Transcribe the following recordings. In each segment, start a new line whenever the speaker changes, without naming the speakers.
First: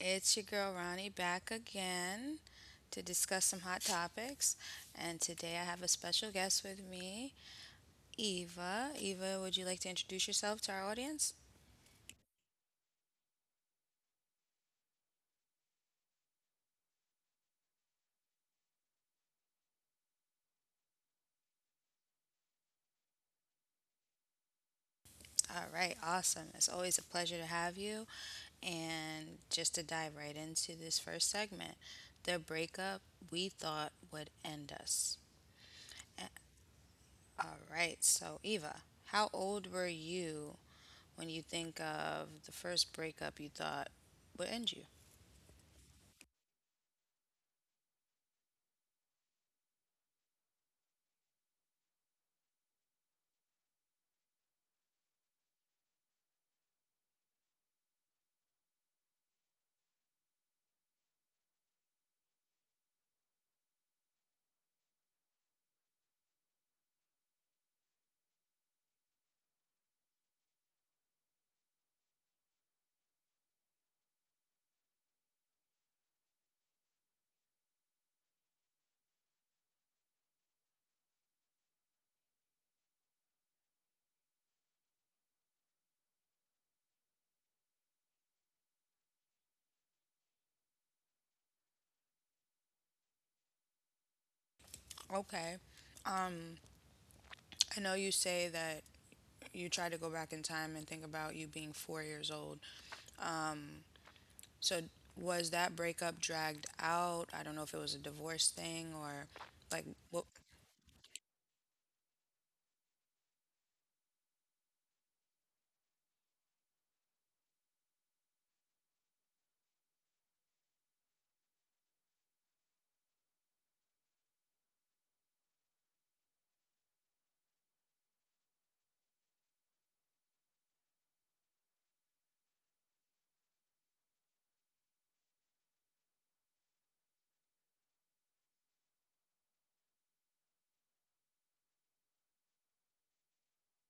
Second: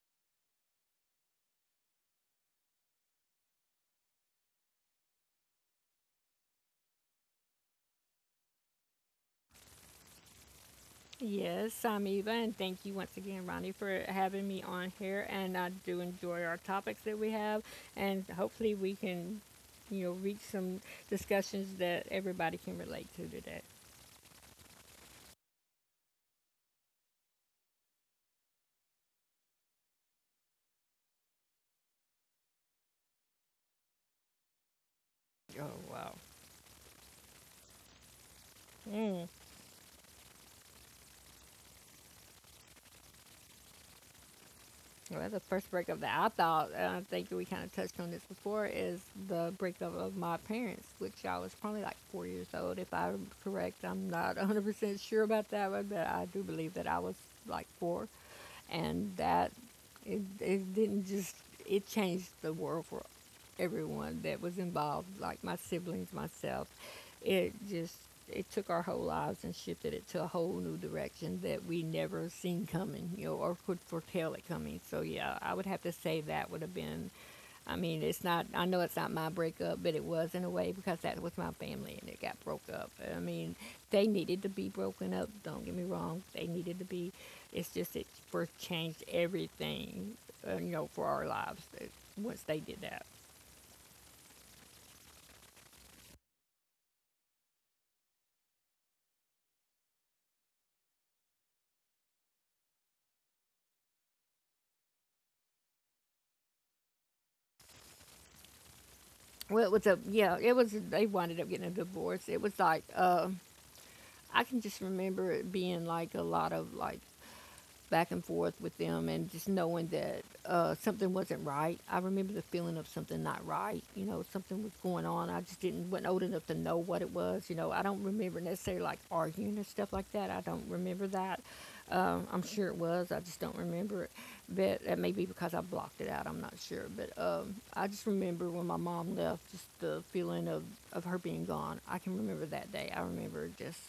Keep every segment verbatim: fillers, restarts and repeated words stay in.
it's your girl Ronnie back again to discuss some hot topics. And today I have a special guest with me, Eva. Eva, would you like to introduce yourself to our audience?
Yes, I'm Eva, and thank you once again, Ronnie, for having me on here. And I do enjoy our topics that we have, and hopefully we can, you know, reach some discussions that everybody can relate to today.
All right, awesome. It's always a pleasure to have you. And just to dive right into this first segment, the breakup we thought would end us.
Oh wow.
A- All right, so Eva,
Mm.
how old were you when you think of the first breakup you thought would end you?
Well, the first breakup that I thought, and I think we kind of touched on this before, is the breakup of my parents, which I was probably like four years old, if I'm correct. I'm not one hundred percent sure about that one, but I do believe that I was like four. And that, it, it didn't just, it changed the world for everyone that was involved, like my siblings, myself. It just, it took our whole lives and shifted it to a whole new direction that we never seen coming, you know, or could foretell it coming. So yeah, I would have to say that would have been. I mean, it's not. I know it's not my breakup, but it was in a way because that was my family, and it got broke up. I mean, they needed to be broken up. Don't get me wrong. They needed to be. It's just, it first changed everything, uh, you know, for our lives. uh, Once they did that.
Okay. Um, I know you say that you try to go back in time and think about you being four years old. Um, so was that breakup dragged out? I don't know if it was a divorce thing or
Well, it
like
was a,
what.
yeah. It was, they wound up getting a divorce. It was like, uh, I can just remember it being like a lot of like back and forth with them and just knowing that uh, something wasn't right. I remember the feeling of something not right. You know, something was going on. I just didn't, wasn't old enough to know what it was. You know, I don't remember necessarily like arguing and stuff like that. I don't remember that. Um, I'm sure it was. I just don't remember it. But that may be because I blocked it out. I'm not sure. But um, I just remember when my mom left, just the feeling of, of her being gone. I can remember that day. I remember just,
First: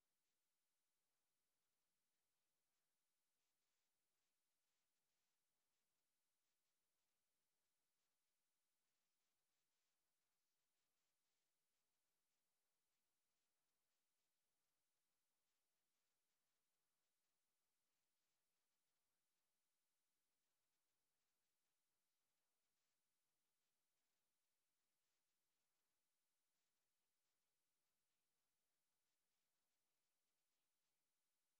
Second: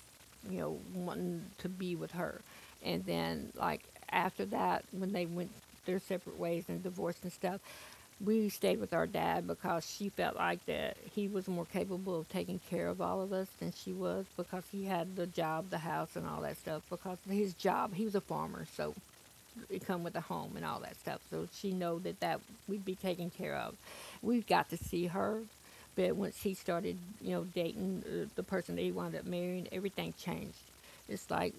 you know, wanting to be with her and then like after that, when they went their separate ways and divorced and stuff, we stayed with our dad because she felt like that he was more capable of taking care of all of us than she was because he had the job, the house, and all that stuff. Because his job, he was a farmer, so it come with a home and all that stuff. So she know that, that we'd be taken care of. We got to see her, but once he started, you know, dating uh, the person that he wound up marrying, everything changed. It's like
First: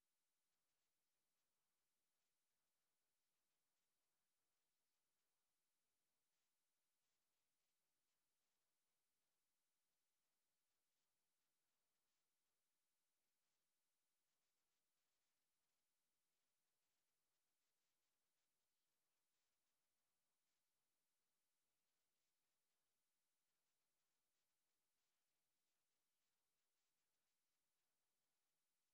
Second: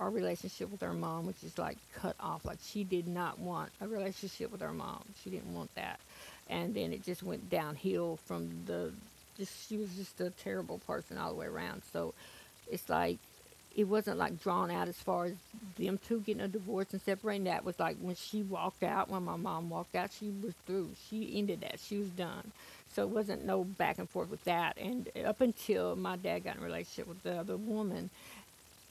our relationship with our mom which is like cut off. Like she did not want a relationship with her mom. She didn't want that, and then it just went downhill from the. Just, she was just a terrible person all the way around. So it's like, it wasn't like drawn out as far as them two getting a divorce and separating. That was like when she walked out, when my mom walked out she was through, she ended that, she was done, so it wasn't no back and forth with that. And up until my dad got in a relationship with the other woman,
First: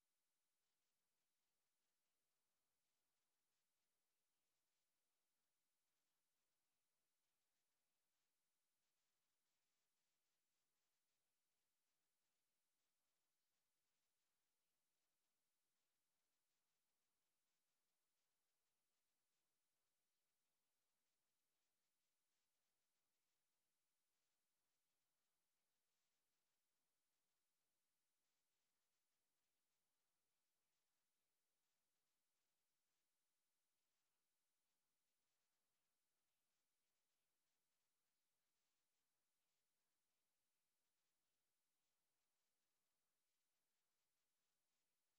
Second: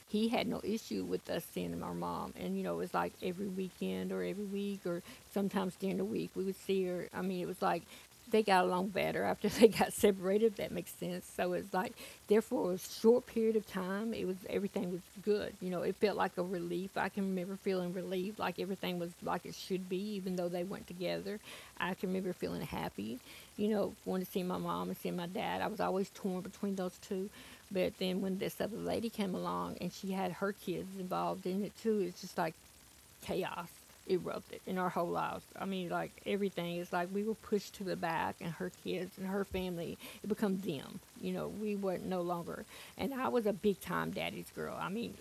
he had no issue with us seeing our mom. And, you know, it was like every weekend or every week or sometimes during the week we would see her. I mean, it was like they got along better after they got separated, if that makes sense. So it's like, therefore, a short period of time, it was, everything was good. You know, it felt like a relief. I can remember feeling relief, like everything was like it should be, even though they weren't together. I can remember feeling happy. You know, wanting to see my mom and seeing my dad. I was always torn between those two. But then when this other lady came along and she had her kids involved in it too, it's just like chaos erupted in our whole lives. I mean, like everything is like we were pushed to the back, and her kids and her family, it becomes them. You know, we were no longer. And I was a big time daddy's girl. I mean,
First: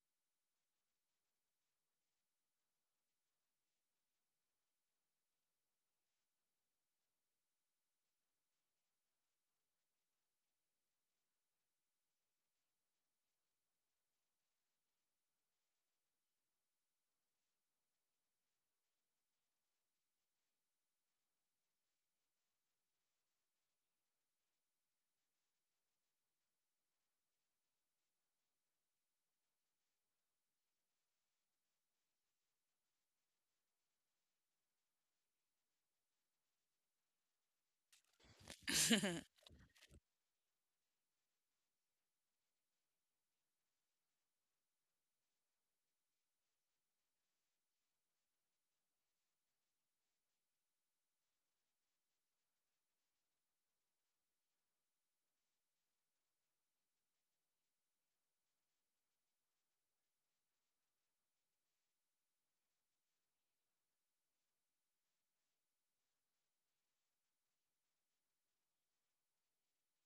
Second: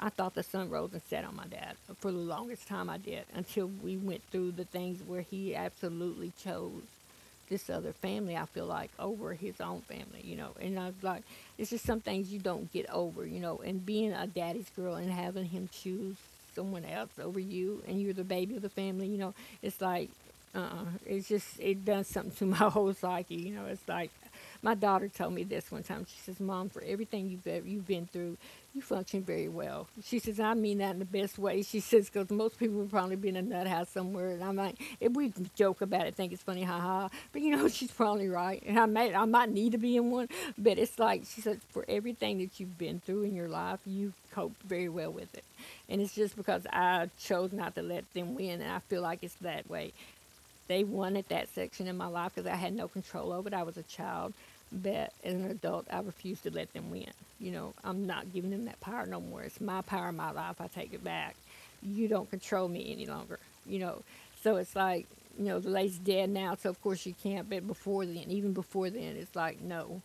I thought the sun rose and set on my dad for the longest time, I did, until we went through the things where he absolutely chose this other family, I feel like, over his own family, you know. And I was like, it's just some things you don't get over, you know. And being a daddy's girl and having him choose someone else over you, and you're the baby of the family, you know, it's like, uh-uh. It's just, it does something to my whole psyche, you know. It's like, my daughter told me this one time. She says, "Mom, for everything you've ever, you've been through, you function very well. She says, I mean that in the best way. She says, because most people would probably be in a nut house somewhere. And I'm like, if we joke about it, think it's funny, haha. But you know, she's probably right. And I may, I might need to be in one. But it's like, she says, for everything that you've been through in your life, you've coped very well with it. And it's just because I chose not to let them win. And I feel like it's that way. They wanted that section in my life because I had no control over it. I was a child, but as an adult, I refuse to let them win. You know, I'm not giving them that power no more. It's my power, my life. I take it back. You don't control me any longer. You know, so it's like, you know, the lady's dead now, so of course you can't. But before then, even before then, it's like, no,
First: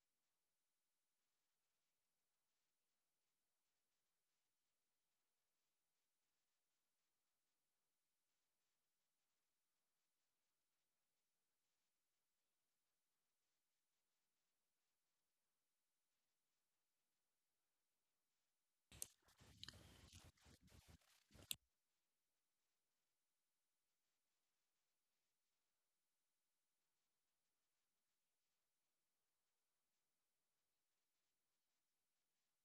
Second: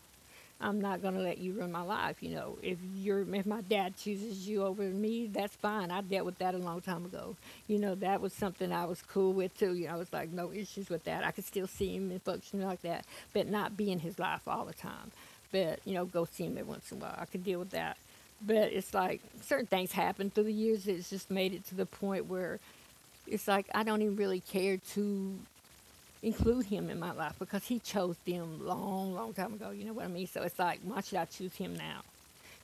I'm not going to let you ruin my life. You know, if you're, if my dad chooses you over me, that's fine. I dealt with that a long time ago. You know, that was something I was cool with too. You know, I was like no issues with that. I could still see him and function like that, but not be in his life all the time. But you know, go see him every once in a while. I could deal with that. But it's like certain things happen through the years. It's just made it to the point where it's like I don't even really care to include him in my life because he chose them long, long time ago. You know what I mean? So it's like, why should I choose him now?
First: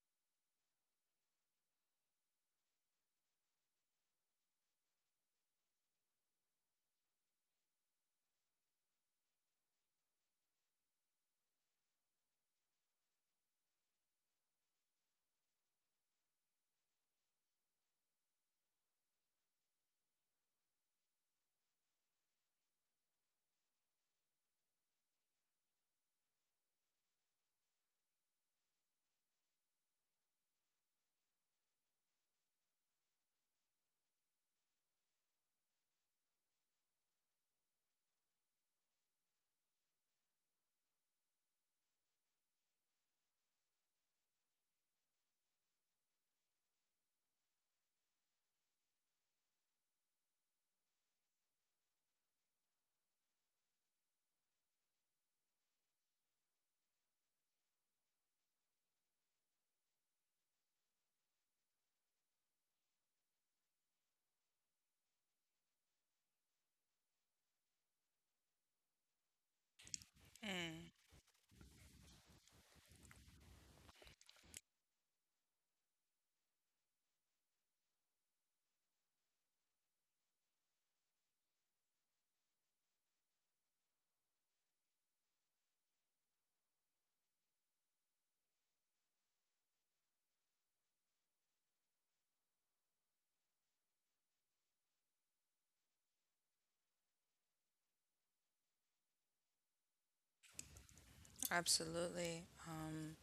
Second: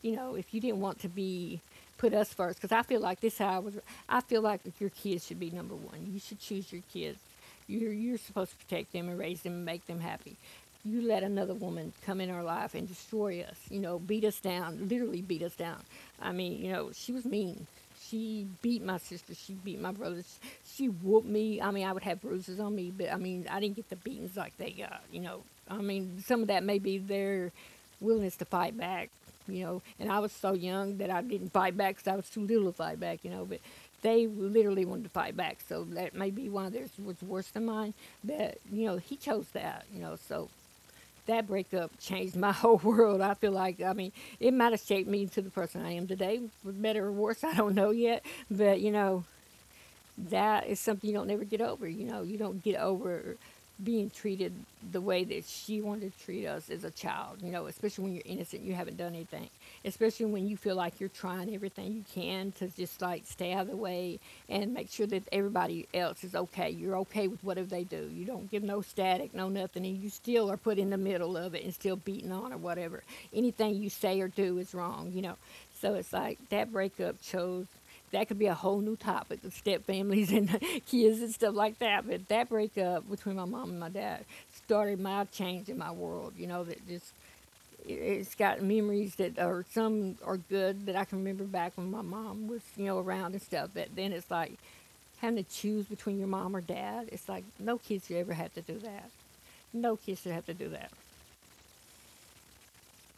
You know, if you didn't want to be, put us first, because I feel like this is how I was. I feel like your kids should be number one. You should choose your kids. You're you're supposed to protect them and raise them and make them happy. You let another woman come in our life and destroy us. You know, beat us down, literally beat us down. I mean, you know, she was mean. She beat my sister. She beat my brothers. She whooped me. I mean, I would have bruises on me, but I mean, I didn't get the beatings like they got. You know, I mean, some of that may be their willingness to fight back. You know, and I was so young that I didn't fight back because I was too little to fight back. You know, but they literally wanted to fight back, so that may be why theirs was worse than mine. But you know, he chose that. You know, so that breakup changed my whole world. I feel like, I mean, it might have shaped me to the person I am today, for better or worse. I don't know yet, but you know, that is something you don't never get over. You know, you don't get over being treated the way that she wanted to treat us as a child. You know, especially when you're innocent, you haven't done anything. Especially when you feel like you're trying everything you can to just like stay out of the way and make sure that everybody else is okay. You're okay with whatever they do. You don't give no static, no nothing, and you still are put
Mm,
in the middle of it and still beaten on or whatever. Anything you say or do is wrong. You know, so it's like that breakup chose, that could be a whole new topic of step families and kids and stuff like that. But that breakup between my mom and my dad started my change in my world. You know, that just, it- it's got memories that are, some are good that I can remember back when my mom was, you know, around and stuff. But then it's like having to choose between your mom or dad. It's like no kid should ever have to do that. No kid should have to do that.
absolutely. Um,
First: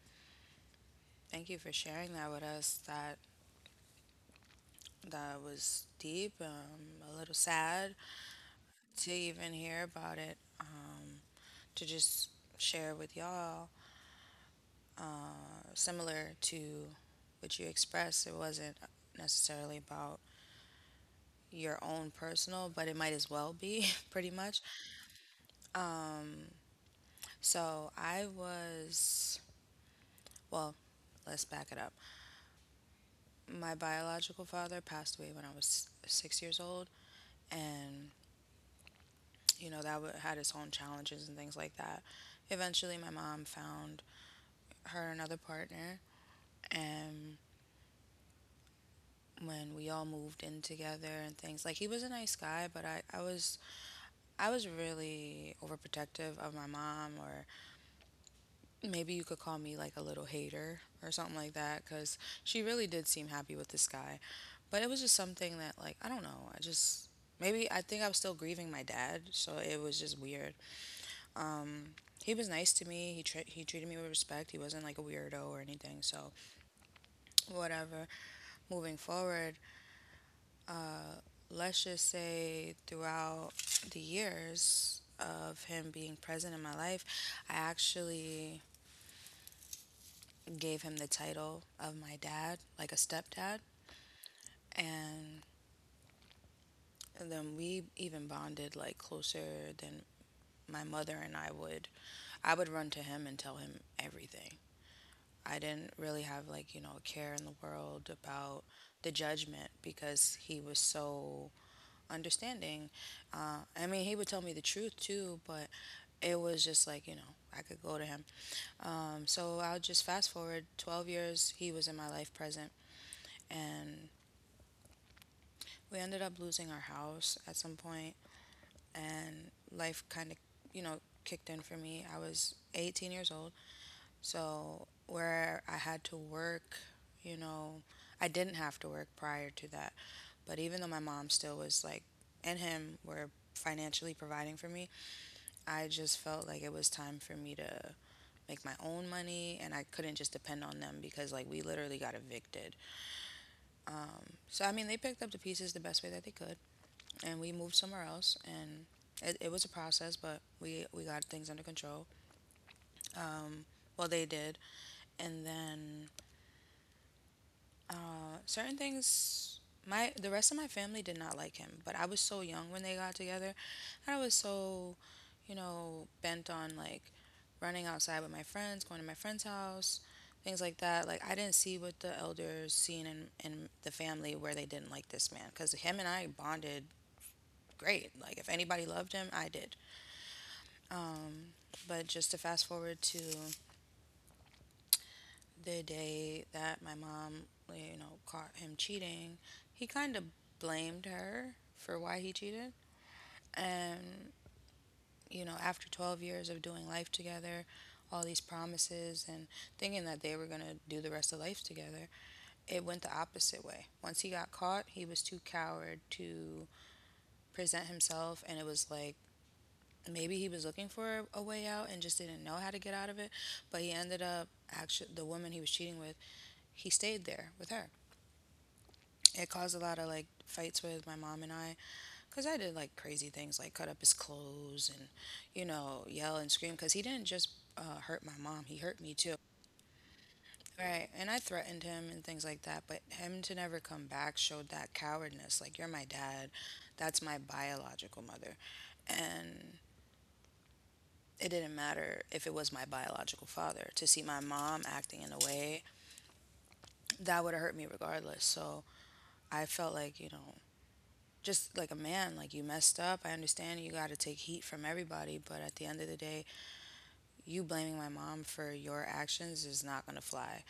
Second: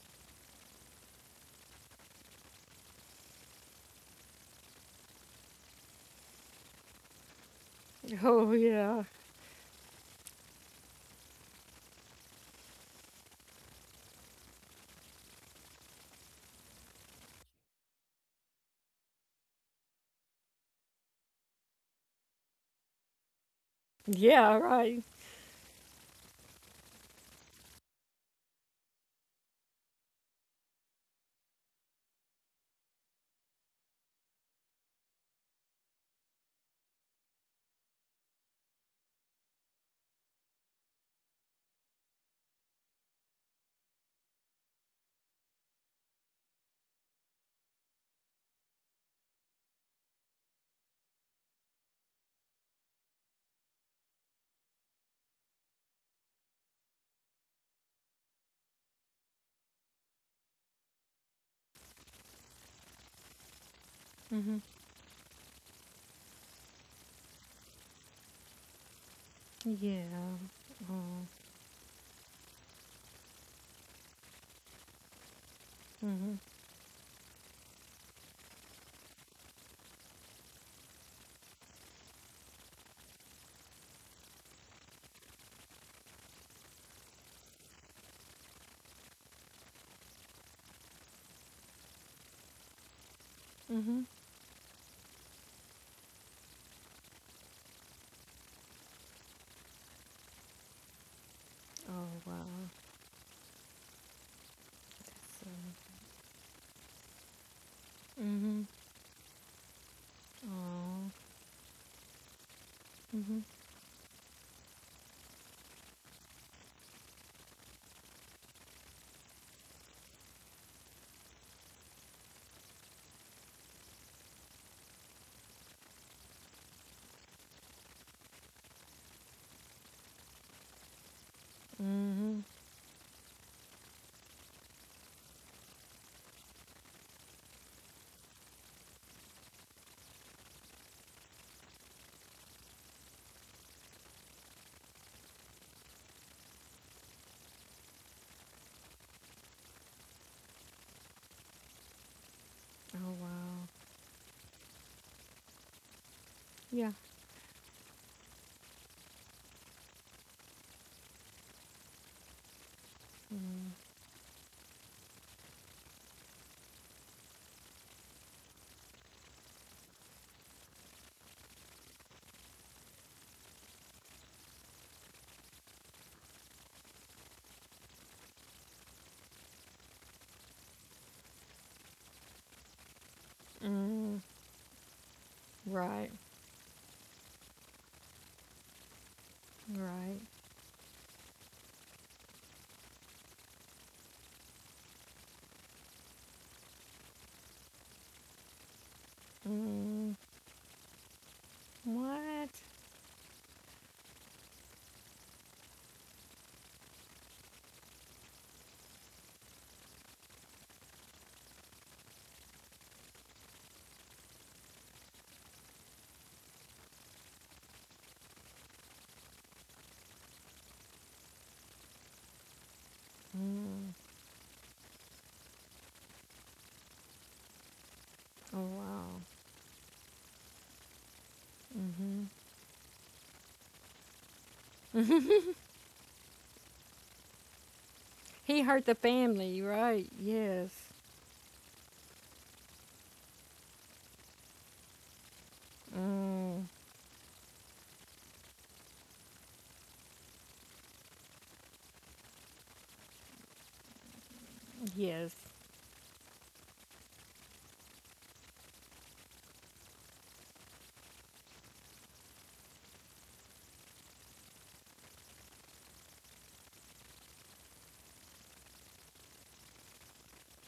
Thank you for sharing that with us. That that was deep. Um, a little sad
Oh yeah,
to even hear about it. Um. To just share with y'all, uh, similar to what you expressed, it wasn't necessarily about your own personal, but it might as well be pretty
yeah
much.
right.
Um, so I was, well, let's back it up. My biological father passed away when I was six years old, and you know that would- had its own challenges and things like that. Eventually, my mom found her another partner, and when we all moved in together and things. Like he was a nice guy, but I, I was I was really overprotective of my mom, or maybe you could call me like a little hater or something like that, cuz she really did seem happy with this guy.
Mhm.
But it was just something that, like, I don't know, I just maybe, I think I was still grieving my dad, so it was just
Yeah.
weird.
Oh.
Um he was nice to me. He tre- he treated me with respect. He wasn't like a weirdo or anything. So
Mhm.
whatever. Moving forward, Uh, let's just say throughout the years of him being present in my life, I actually gave him the title of my dad, like a stepdad.
Mhm.
And then we even bonded like closer than my mother and I would.
Oh wow.
I would run to him and tell him everything.
So
I didn't really have, like, you know, a care in the world
Mm-hmm.
about the judgment because he was
Oh.
so understanding.
Mm-hmm.
Uh, I mean, he would tell me the truth too, but it was just like, you know, I could go to him. Um, so I'll just fast forward twelve years, he was in my life present. And we ended up losing our house at some point, and life kind of, you know, kicked in for me. I
Mm-hmm.
was eighteen years old, so where I had to work, you know. I didn't have to work prior to that. But even though my mom still was like, and him were financially providing for me, I just felt like it was time for me to make my own money and I couldn't just depend on them because, like, we literally got evicted.
Oh wow.
Um, so I mean they picked up the pieces the best way that they could,
Yeah.
and we moved somewhere else and it, it was a process, but we we got things under control. Um, well, they did. And then Uh, certain things, my the rest of my family did not like him, but I was so young when they got together. And I was so, you know, bent on like running outside with my friends, going to my friend's house, things like that. Like I didn't see what the elders seen in in the
Mm.
family, where they didn't like this man, cuz him and
Right.
I bonded great. Like if anybody loved him, I did.
Right.
Um, but just to fast forward to the day that my mom, you know, caught him cheating, he
Mm.
kind of blamed her for why he
What?
cheated. And, you know, after twelve years of doing life together, all these promises and thinking that they were going to do the rest of life together, it went the opposite way. Once he got caught, he was too coward to present himself. And it was like, maybe he was looking for a way out and just didn't know how to get out of it. But
Mm.
he ended up actually, the woman he was cheating with, he stayed there with her.
Oh wow.
It caused a lot of like fights with my mom and I,
Mm-hmm.
because I did like crazy things like cut up his clothes and, you know, yell and scream because he didn't just uh, hurt my
He
mom, he
hurt the
hurt me too.
family, right? Yes.
Right. And I threatened him and things like that. But him to never come back showed that cowardness. Like, you're my dad.
Mm.
That's my biological mother. And it didn't matter if it was my biological father. To see my mom acting in
Yes.
a way that would have hurt me regardless. So I felt like, you know, just like a man, like you messed up. I understand you got to take heat from everybody, but at the end of the day, you blaming my mom for your actions is not going to fly.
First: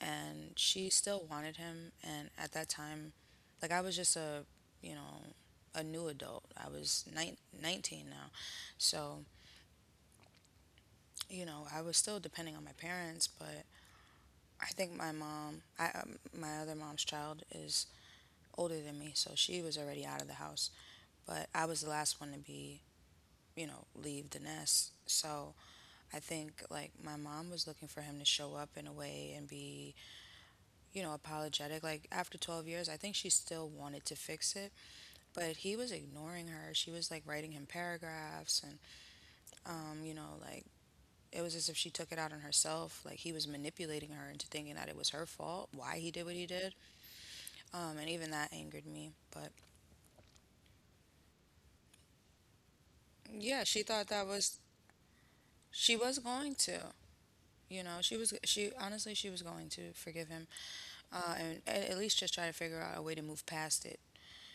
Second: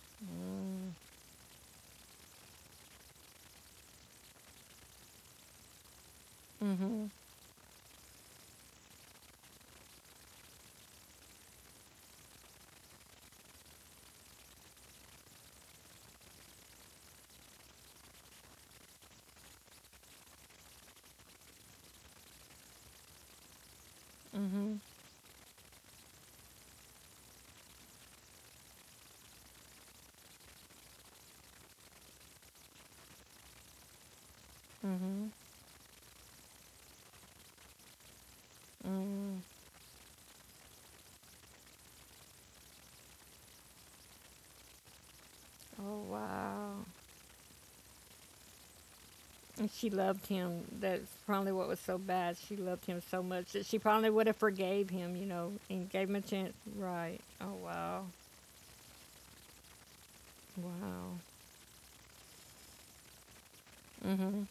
And she still wanted him. And at that time, like I was just a, you know, a new adult. I was
Mm-hmm.
nine, nineteen now. So, you know, I was still depending on my parents. But I think my mom, I, um, my other mom's child is older than me, so she was already out of the house. But I was the last one to, be you know, leave the
Mm-hmm.
nest. So I think like my mom was looking for him to show up in a way and be, you know, apologetic. Like after twelve years, I think she still wanted to fix it,
Mm-hmm.
but he was ignoring her. She was like writing him paragraphs and,
Mm.
um, you know, like it was as if she took it out on herself. Like he was manipulating her into thinking that it was her fault, why
Oh
he did what he did.
wow.
Um, and even that angered me. But
And she loved him. That's probably what was so bad. She loved him so much
yeah,
that
she
she
thought
probably
that
would have
was,
forgave him, you know, and
she
gave
was
him a
going
chance.
to.
Right. Oh
You know,
wow.
she was, she honestly, she was going to forgive him.
Wow.
Uh, and a- at least just try to figure out a way to move past it.
Mm-hmm.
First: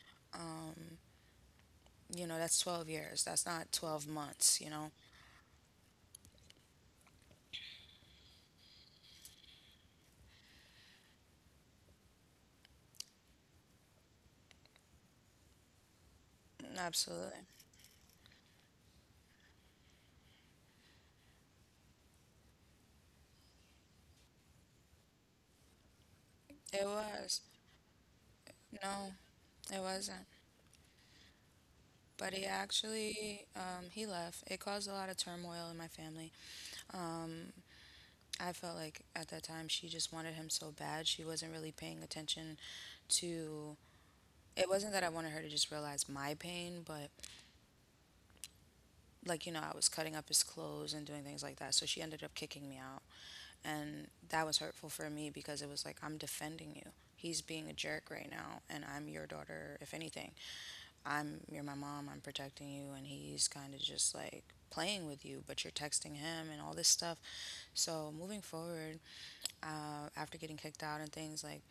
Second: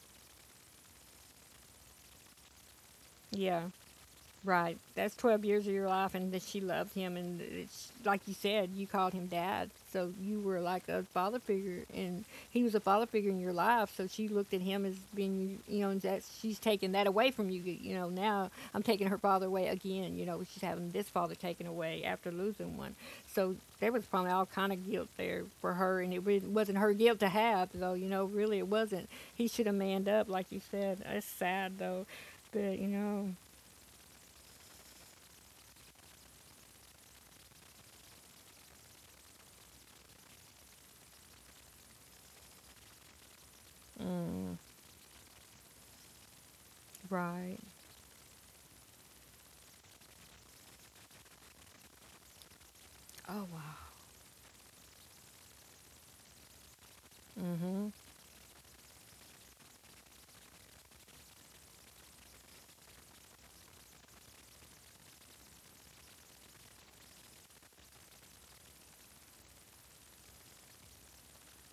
You know, that's twelve years. That's
Yeah,
not twelve months, you
right.
know?
That's twelve years of your life, and that she loved him. And it's like you said, you called him dad. So you were like a father figure, and he was a father figure in your life. So she looked at him as being, you know, and that she's taking that away
Absolutely.
from you. You know, now I'm taking her father away again. You know, she's having this father taken away after losing one. So there was probably all kind of guilt there for her, and it wa- wasn't
It
her guilt to
was.
have, though. You know, really, it wasn't.
No,
He should have
it
manned
wasn't.
up, like you said. It's sad, though.
But he
But, you know,
actually, um, he left. It caused a lot of turmoil in my family. Um, I felt like at that time she just wanted him so bad. She wasn't really paying attention to. It wasn't that I wanted her to just realize my pain, but
right.
like, you know, I was cutting up his clothes and doing things like that. So she ended up kicking me out.
Oh wow.
And that was hurtful for me because it was like, I'm defending you. He's being a
Mm-hmm.
jerk right now, and I'm your daughter. If anything, I'm you're my mom. I'm protecting you, and he's kind of just like playing with you, but you're texting him and all this stuff. So moving forward, uh, after getting kicked out and things like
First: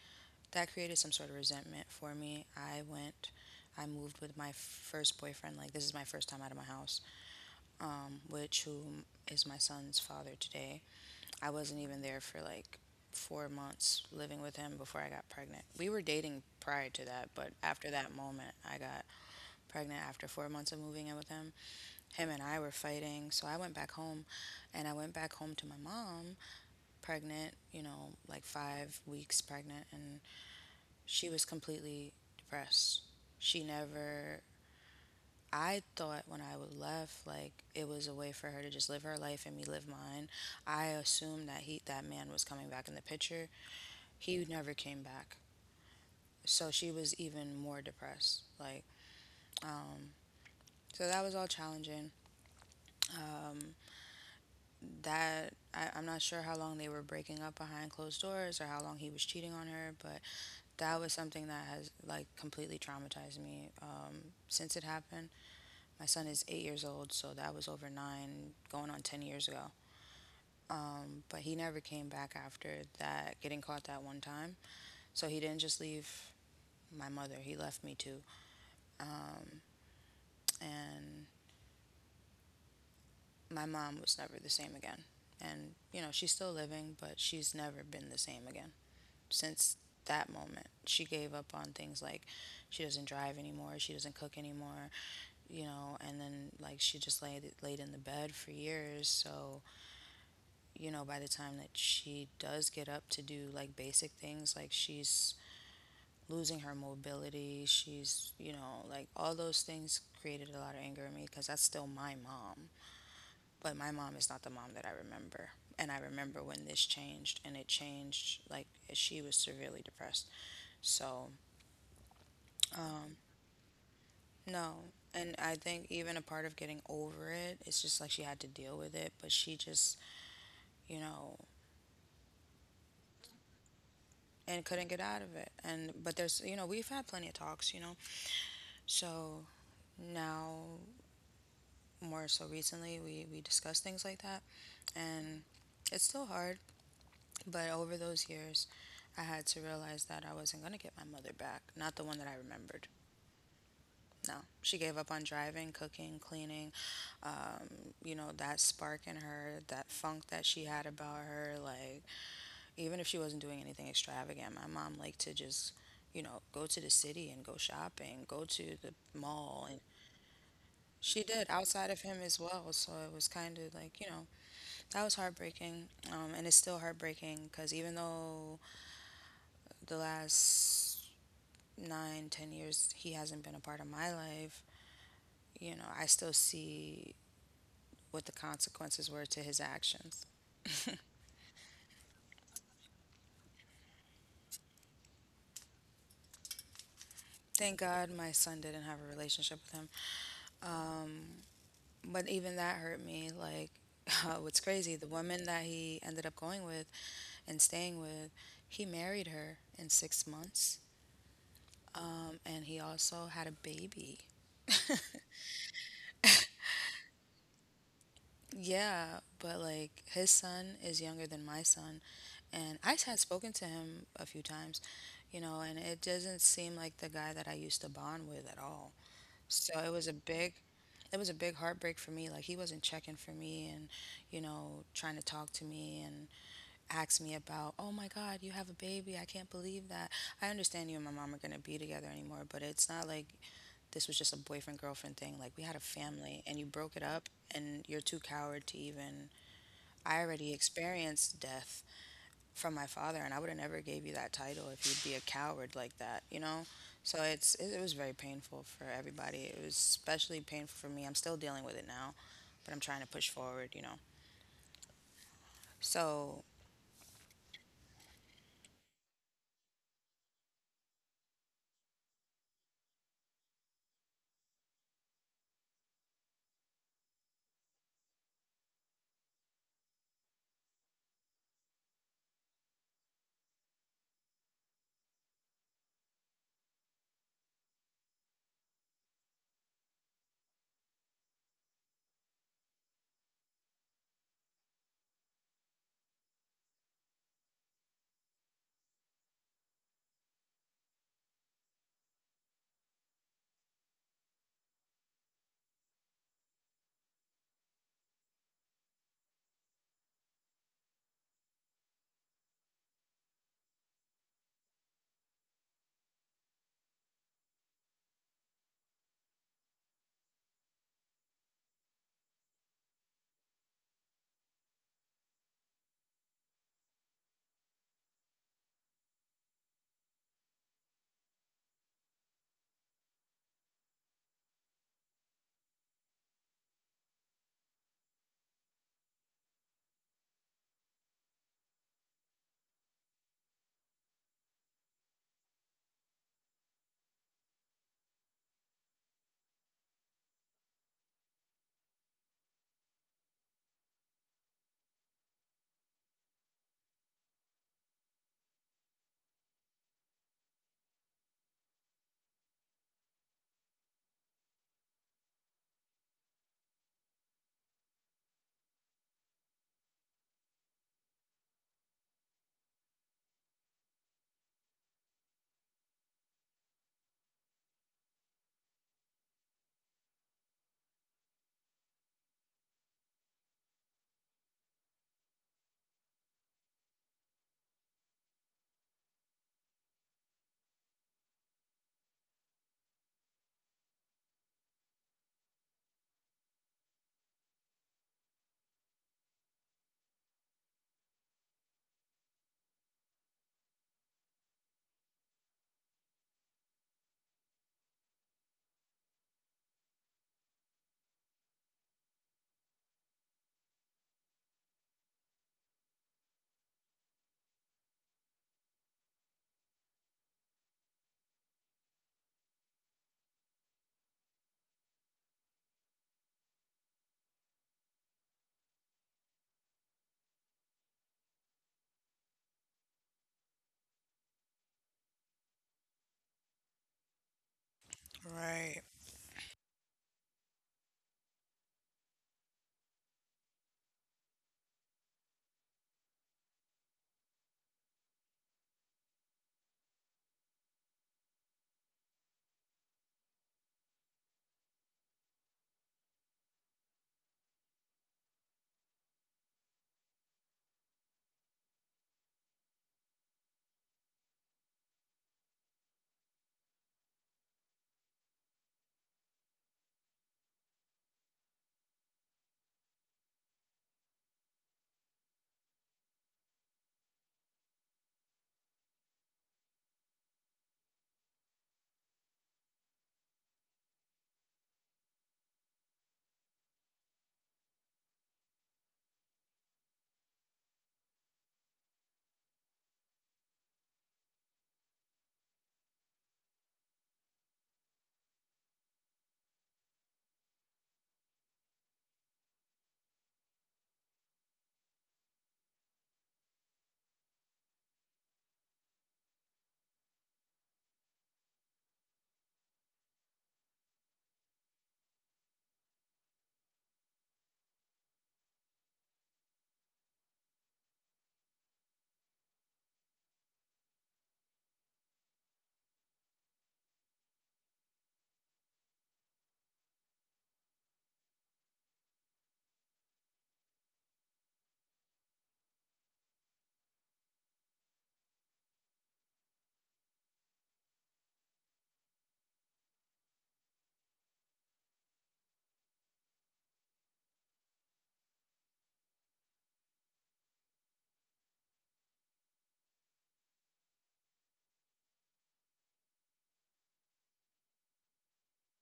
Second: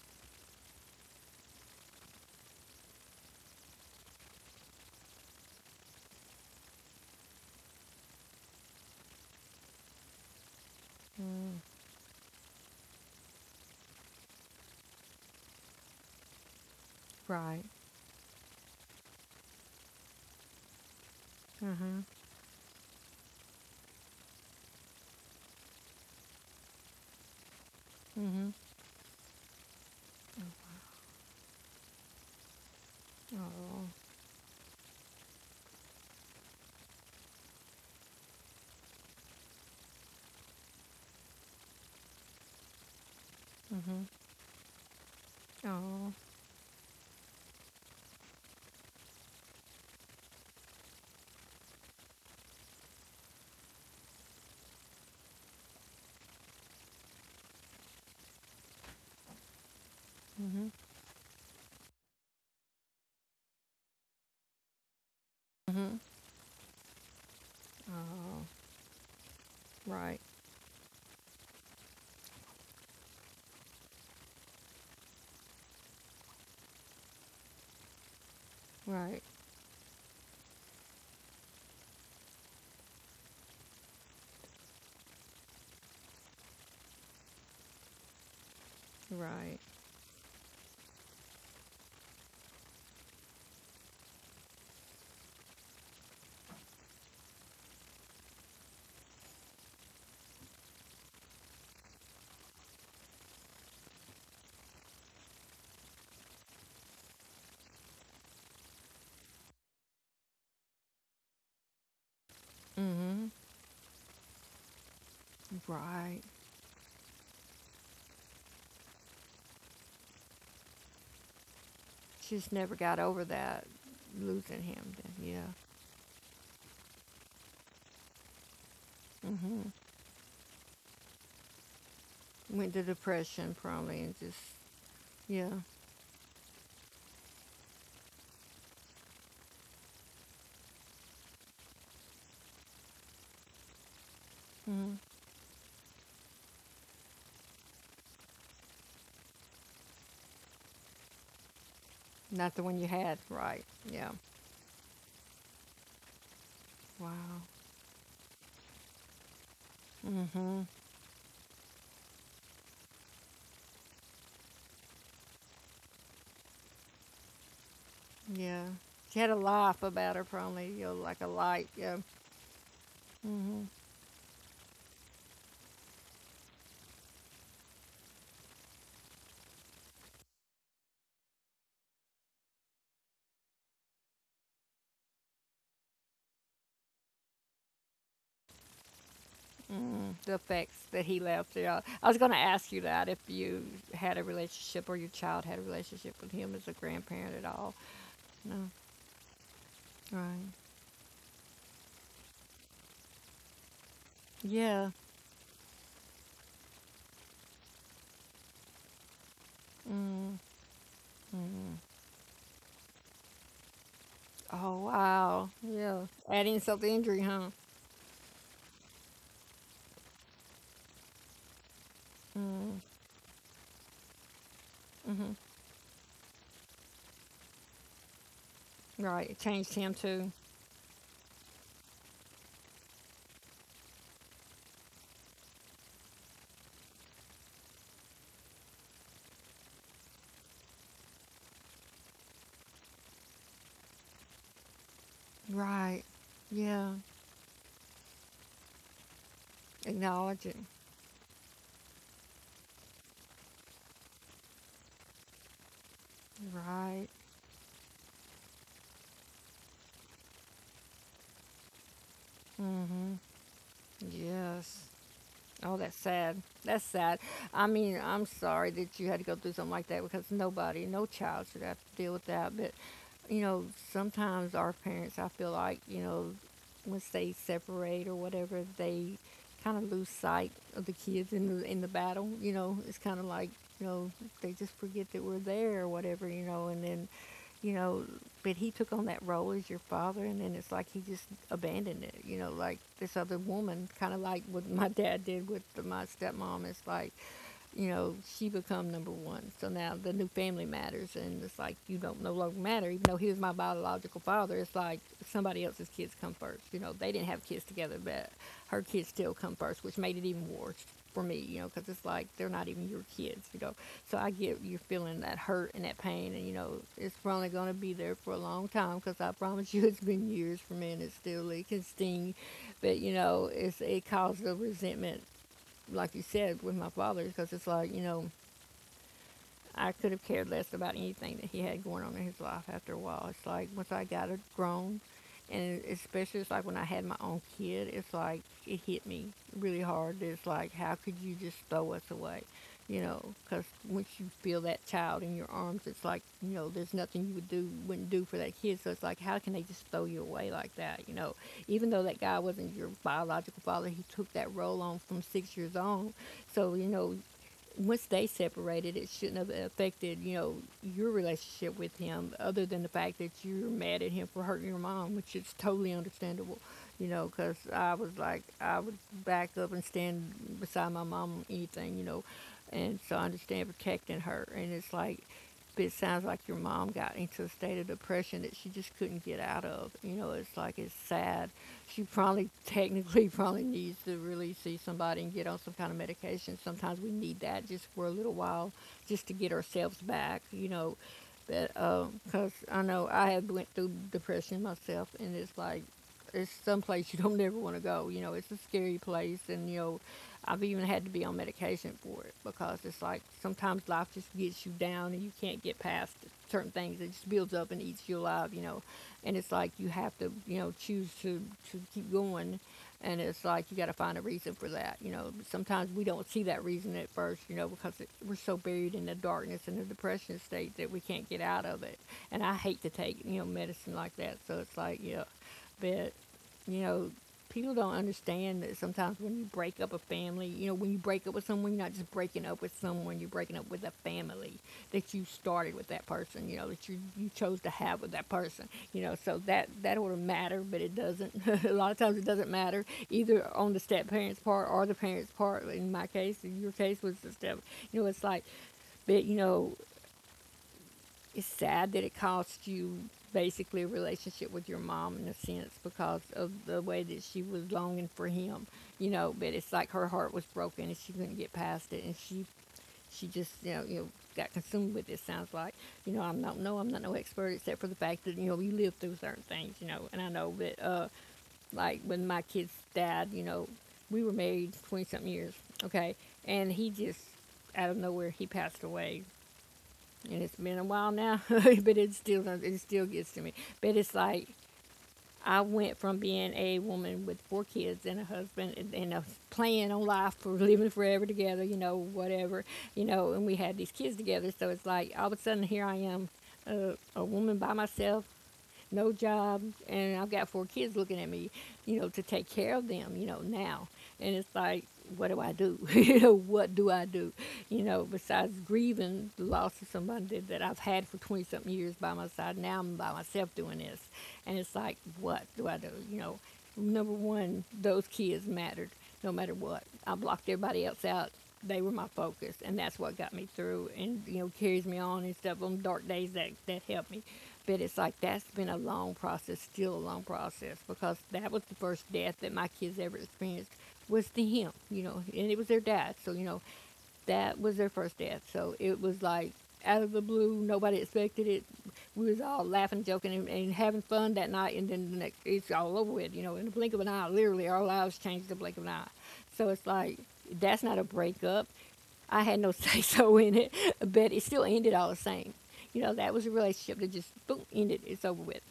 that, created some sort of resentment for me. I went. I moved with my first boyfriend. Like, this is my first time out of my house, um, which who is my son's father today. I
Mm.
wasn't even there for like four months living with him before I got pregnant. We were dating prior to that, but
Right.
after that moment, I got pregnant after four months of moving in with him.
Mm-hmm.
Him and I were fighting, so I went back home and I went back home to my mom, pregnant, you know, like
Mm-hmm.
five weeks pregnant, and she was completely depressed. She
Oh.
never. I thought when I was left, like it was a way for her to just live her life and me live mine. I assumed that he, that man, was coming back in the picture.
Mm-hmm.
He never came back.
Oh.
So she was even more depressed. Like, um, so that was all challenging. Um, that I, I'm not sure how long they were breaking up behind closed doors or how long he was cheating on her, but
Mm-hmm.
that was something that has like completely traumatized me um, since it happened.
Mm-hmm.
My son is eight years old, so that was over
Oh.
nine, going on ten years ago.
Right.
Um, but he never came back after that, getting caught that one time. So he didn't just leave my mother, he left me too.
Right.
Um, and my mom was never the same again. And, you know, she's still living, but she's never been the same again
Right.
since that moment. She gave up on things like she doesn't drive anymore, she doesn't cook anymore, you know, and then like she just laid laid in the bed for years. So, you know, by the time that she does get up to do like basic things, like she's losing her mobility, she's, you know, like all those things created a lot of anger in me because that's still my mom.
Mm-hmm.
But my mom is not the mom that I remember. And I
Right.
remember when this changed, and it changed like she was severely depressed. So,
She's never got
um,
over that losing
no.
him. Then.
And
Yeah.
I think even a part of getting over it, it's just like she had to deal with it, but she
Mm-hmm.
just, you know,
Went to depression probably and just
and couldn't get out of it.
yeah.
And, but there's, you know, we've had plenty of talks, you know. So now, more so recently, we, we discuss things like that.
Mm-hmm.
And it's still hard. But over those years, I had to realize that I wasn't going to get my mother back. Not the one that I
Not the one
remembered.
you had. Right. Yeah.
No. She gave up on driving, cooking, cleaning.
Wow.
Um, you know, that spark in her, that funk that she
Mm-hmm.
had about her. Like, even if she wasn't doing anything extravagant, my mom liked to just, you know, go to the city and go shopping, go
Yeah.
to the
She had a
mall. And
life about her probably. You know,
she
like a
did
light.
outside of
Yeah.
him as well. So it was kind
Mm-hmm.
of like, you know, that was heartbreaking. Um, and it's still heartbreaking because even though the last nine, ten years he hasn't been a part of my life, you know, I still see what the consequences were to his
Mm,
actions.
the effects that he left. Yeah, I was going to ask you that if you had a relationship or your child had a relationship with him as a grandparent at
Thank
all.
God my son
No,
didn't have a relationship with him.
right?
But even that hurt me. Like, what's crazy,
Yeah.
the woman that he ended up going with and staying with, he married her in six
Mm.
months. And he also had a baby.
Oh wow. Yeah. Adding insult to injury, huh?
Yeah, but like his son is younger than my son, and
Mm.
I had spoken to him a few times,
Mm-hmm.
you know, and it doesn't seem like the guy that I used to bond with at all.
Right. It
So
changed
it
him
was a
too.
big, it was a big heartbreak for me. Like he wasn't checking for me, and you know, trying to talk to me and ask me about, oh my God, you have a baby. I can't believe that. I understand you and my mom are gonna be together anymore, but it's not like this was just a boyfriend girlfriend thing. Like we had a
Right.
family, and you broke
Yeah.
it up, and you're too coward to even. I already
Acknowledging.
experienced death from my father, and I would have never gave you that title if you'd be a coward like that, you know?
Right.
So it's it, it was very painful for everybody. It was especially painful for me. I'm still dealing with it now, but I'm trying to
Mm-hmm.
push forward, you know.
Yes. Oh, that's
So,
sad. That's sad. I mean, I'm sorry that you had to go through something like that because nobody, no child should have to deal with that. But, you know, sometimes our parents, I feel like, you know, once they separate or whatever, they kind of lose sight of the kids in the in the battle. You know, it's kind of like, you know, they just forget that we're there or whatever. You know, and then, you know, but he took on that role as your father, and then it's like he just abandoned it. You know, like this other woman, kind of like what my dad did with the, my stepmom. It's like, you know, she become number one. So now the new family matters, and it's like you don't no longer matter. Even though he was my biological father, it's like somebody else's kids come first. You know, they didn't have kids together, but her kids still come first, which made it even worse for me. You know, because it's like they're not even your kids. You know, so I get you feeling that hurt and that pain, and you know it's probably going to be there for a long time because I promise you it's been years for me and it still it can sting, but you know it's it causes a resentment, like you said with my father, because it's like, you know, I could have cared less about anything that he had going on in his life after a while. It's like once I got a grown, and especially it's like when I had my own kid, it's like it hit me really hard. It's like, how could you just throw us away? You know, because once you feel that child in your arms, it's like, you know, there's nothing you would do, wouldn't do for that kid. So it's like, how can they just throw you away like that? You know, even though that guy wasn't your biological father, he took that role on from six years on. So, you know, once they separated, it shouldn't have affected, you know, your relationship with him, other than the fact that you're mad at him for hurting your mom, which is totally understandable, you know, because I was like, I would back up and stand beside my mom on anything, you know, and so I understand protecting her. And it's like, but it sounds like your mom got into a state of depression that she just couldn't get out of. You know, it's like, it's sad she probably technically probably needs to really see somebody and get on some kind of medication. Sometimes we need that just for a little while, just to get ourselves back, you know. But because uh, I know I have went through depression myself, and it's like it's some place you don't never want to go. You know, it's a scary place, and you know, I've even had to be on medication for it because it's like sometimes life just gets you down and you can't get past certain things. It just builds up and eats you alive. You know, and it's like you have to, you know, choose to to keep going, and it's like you got to find a reason for that, you know, sometimes we don't see that reason at first, you know, because it, we're so buried in the darkness and the depression state that we can't get out of it, and I hate to take, you know, medicine like that, so it's like yeah, but, you know, people don't understand that sometimes when you break up a family, you know, when you break up with someone, you're not just breaking up with someone, you're breaking up with a family that you started with that person, you know, that you, you chose to have with that person,
right.
you know, so that, that would matter, but it doesn't. A lot of times it doesn't matter either on the step parents part or the parents part. In my case, in your case was the step, you know, it's like, but you know, it's sad that it cost you basically a relationship with your mom in a sense because of the way that she was longing for him, you know, but it's like her heart was broken and she couldn't get past it and she she just, you know, you know, got consumed with it. Sounds like, you know, I'm not, no, I'm not no expert except for the fact that you know you live through certain things, you know. And I know that, uh, like when my kids died, you know, we were married twenty something years, okay, and he just out of nowhere he passed away, and it's been a while now, but it still, it still gets to me. But it's like I went from being a woman with four kids and a husband and, and a plan on life for living forever together, you know, whatever, you know, and we had these kids together. So it's like all of a sudden here I am a woman by myself, no job, and I've got four kids looking at me, you know, to take care of them, you know, now. And it's like, what do I do? You know, what do I do? You know, besides grieving the loss of somebody that, that I've had for twenty something years by my side, now I'm by myself doing this. And it's like, what do I do? You know, number one, those kids mattered no matter what. I blocked everybody else out, they were my focus, and that's what got me through, and you know carries me on and stuff. On dark days, that that helped me, but it's like that's been a long process, still a long process, because that was the first death that my kids ever experienced was the him, you know, and it was their dad. So you know, that was their first death. So it was like out of the blue, nobody expected it. We was all laughing, joking, and, and having fun that night, and then the next, it's all over with. You know, in the blink of an eye, literally, our lives changed in the blink of an eye. So it's like that's not a breakup. I had no say so in it, but it still ended all the same. You know, that was a relationship that just boom ended. It's over with.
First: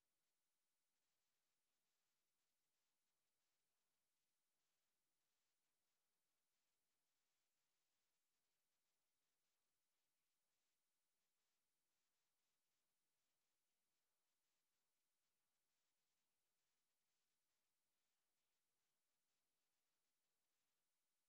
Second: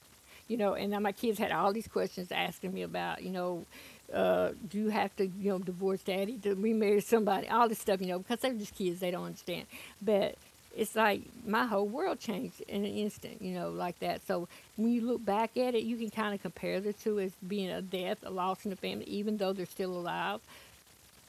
You know, and now my kids had all these questions asking me about, you know, uh, do you have to, you know, divorce daddy to remarry somebody? All this stuff, you know, because they're just kids, they don't understand. But it's like my whole world changed in an instant, you know, like that. So when you look back at it, you can kind of compare the two as being a death, a loss in the family, even though they're still alive,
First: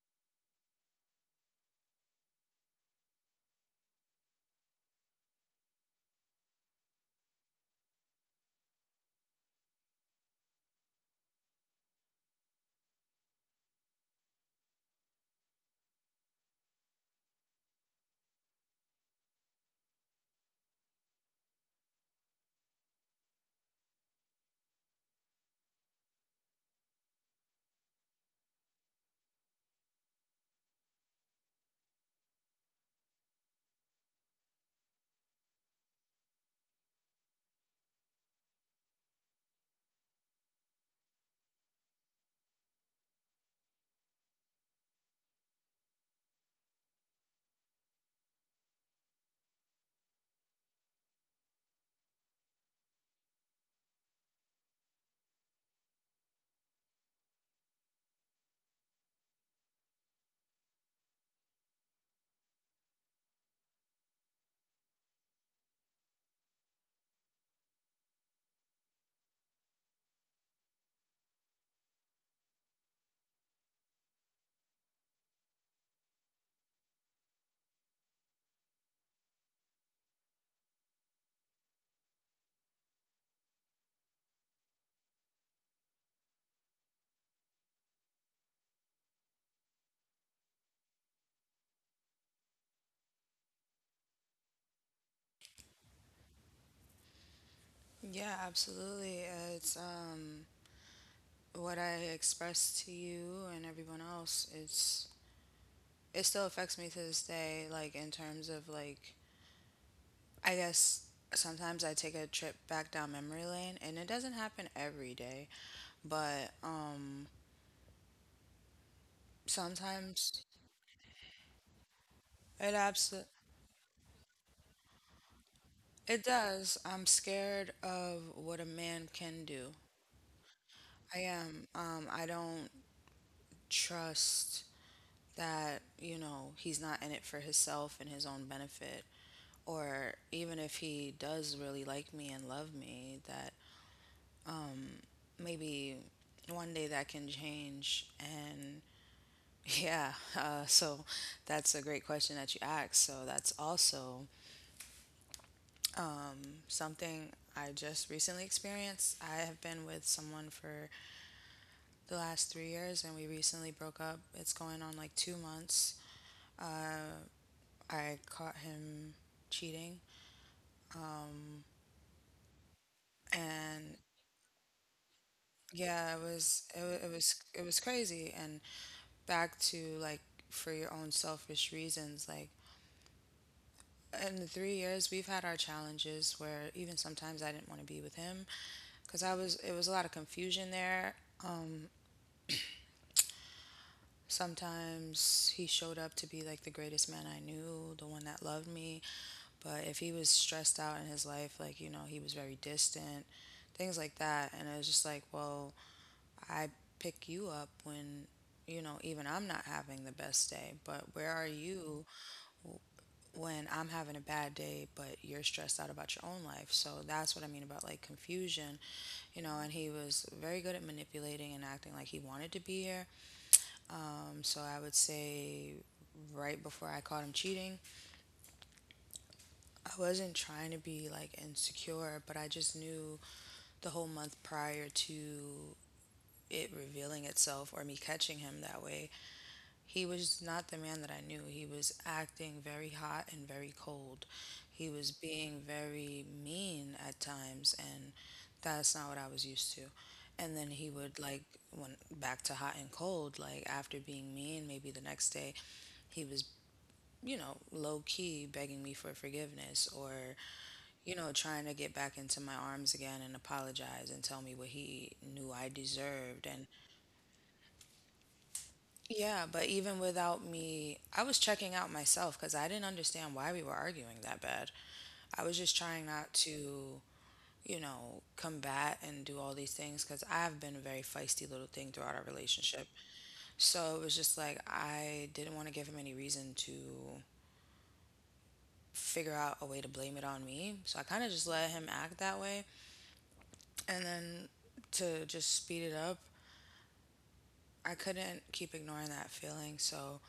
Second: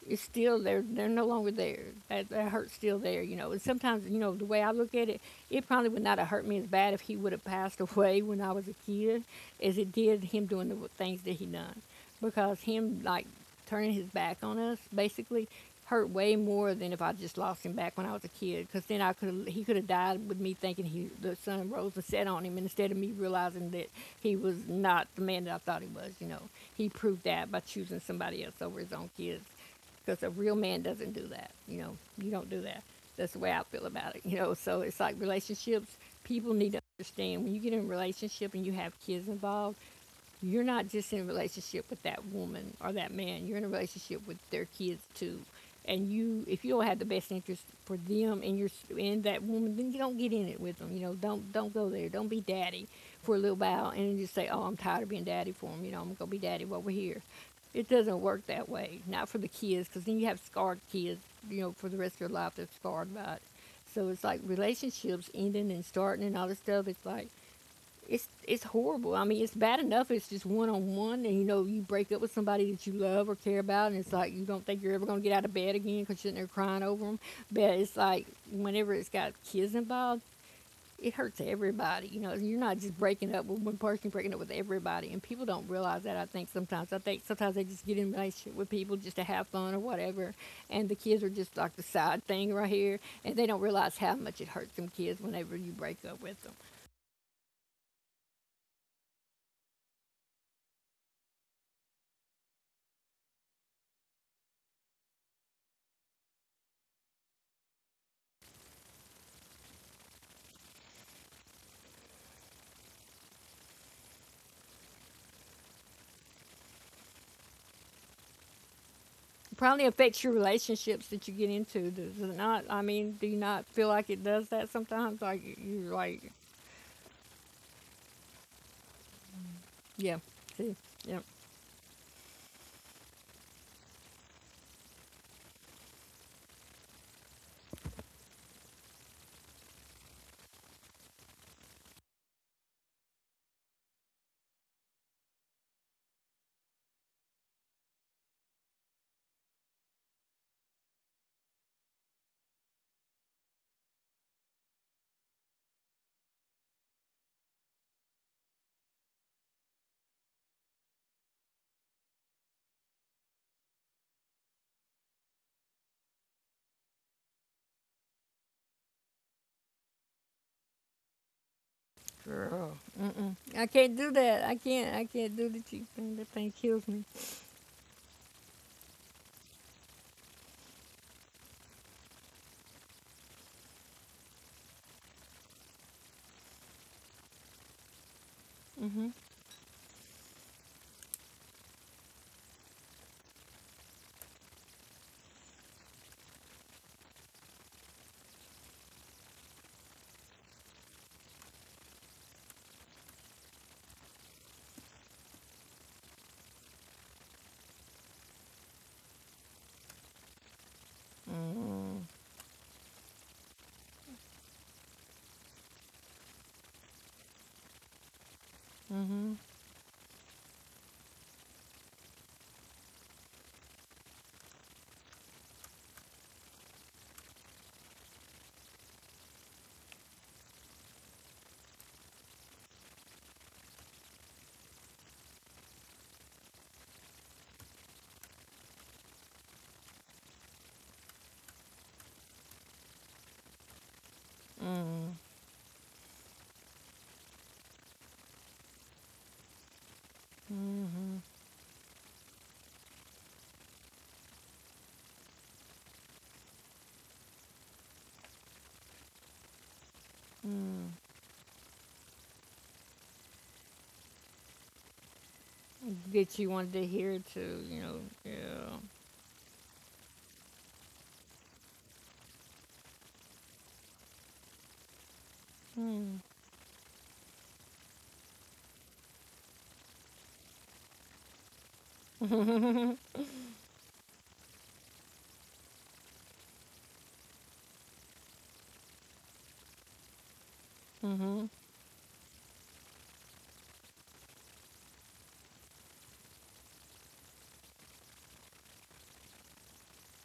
it's still there. They're no longer there. That, that hurt's still there, you know. And sometimes, you know, the way I look at it, it probably would not have hurt me as bad if he would have passed away when I was a kid as it did him doing the things that he done. Because him, like, turning his back on us, basically, hurt way more than if I just lost him back when I was a kid. Because then I could he could have died with me thinking he the sun rose and set on him instead of me realizing that he was not the man that I thought he was. You know, he proved that by choosing somebody else over his own kids because a real man doesn't do that. You know, you don't do that. That's the way I feel about it. You know, so it's like relationships. People need to understand when you get in a relationship and you have kids involved, you're not just in a relationship with that woman or that man, you're in a relationship with their kids too. And you, if you don't have the best interest for them and your and that woman, then you don't get in it with them, you know. Don't don't go there. Don't be daddy for a little while and just say, oh, I'm tired of being daddy for them, you know, I'm gonna be daddy while we're here. It doesn't work that way, not for the kids, because then you have scarred kids, you know, for the rest of your life they're scarred by it. So it's like relationships ending and starting and all this stuff, it's like it's it's horrible. I mean, it's bad enough. It's just one on one, and you know, you break up with somebody that you love or care about, and it's like you don't think you're ever gonna get out of bed again because you're in there crying over them. But it's like whenever it's got kids involved, it hurts everybody. You know, you're not just breaking up with one person, you're breaking up with everybody, and people don't realize that, I think sometimes. I think sometimes they just get in a relationship with people just to have fun or whatever, and the kids are just like the side thing right here, and they don't realize how much it hurts them kids whenever you break up with them.
Yeah, absolutely. Uh, It's um what I expressed to you and everyone else. It's it still affects me to this day, like in terms of like I guess sometimes I take a trip back down memory lane, and it doesn't happen every day, but um,
Probably affects your
sometimes
relationships that you get into. Does it not?
it
I mean,
absolutely
do you not feel like it does that sometimes? Like you're
it
like,
does. I'm scared of what a man can do.
yeah, see,
I
yeah,
am. Um, I don't trust that you know he's not in it for himself and his own benefit, or even if he does really like me and love me, that maybe one day that can change and yeah. Uh, so that's a great question that you asked. So that's also um, something I just recently experienced. I have been with someone for the last three years, and we recently broke up. It's going on like two months. I caught him cheating,
girl, mm-mm. I
and
can't do that. I can't. I can't do the cheat.
yeah, it
That thing
was it,
kills
wa- it
me.
was it was crazy. And back to like for your own selfish reasons, like in the three years we've had our challenges where even sometimes I didn't want to be with him
Mm-hmm.
because I was it was a lot of confusion there. Um, Sometimes he showed up to be like the greatest man I knew, the one that loved me, but if he was stressed out in his life, like you know, he was very distant, things like that, and it was just like, well, I pick you up when you know even I'm not having the best day, but where are you when I'm having a bad day, but you're stressed out about your own life. So that's what I mean about like confusion,
Mm-hmm.
you know. And he was very good at manipulating and acting like he wanted to be here. Um, so I would say right before I caught him cheating, I wasn't trying to be like insecure, but I just knew the whole month prior to it revealing itself or me catching him that way. He was not the man that I knew. He was acting very hot and very cold. He was being very mean at times, and that's not what I was used to. And then he would like went back to hot and cold. Like after being mean, maybe the next day, he was you know low key begging me for forgiveness or you know trying to get back into my arms again and apologize and tell me what he knew I
That
deserved
you
and.
wanted to hear too. You know, yeah.
Yeah, but even without me, I was checking out myself because I didn't understand why we were arguing that bad. I was just trying
Mm-hmm.
not to, you know, combat and do all these things because I've been a very feisty little thing throughout our relationship. So it was just like I didn't want to give him any reason to figure out a way to blame it on me. So I kind of just
Mm-hmm.
let him act that way. And then to just speed it up, I couldn't keep ignoring that feeling. So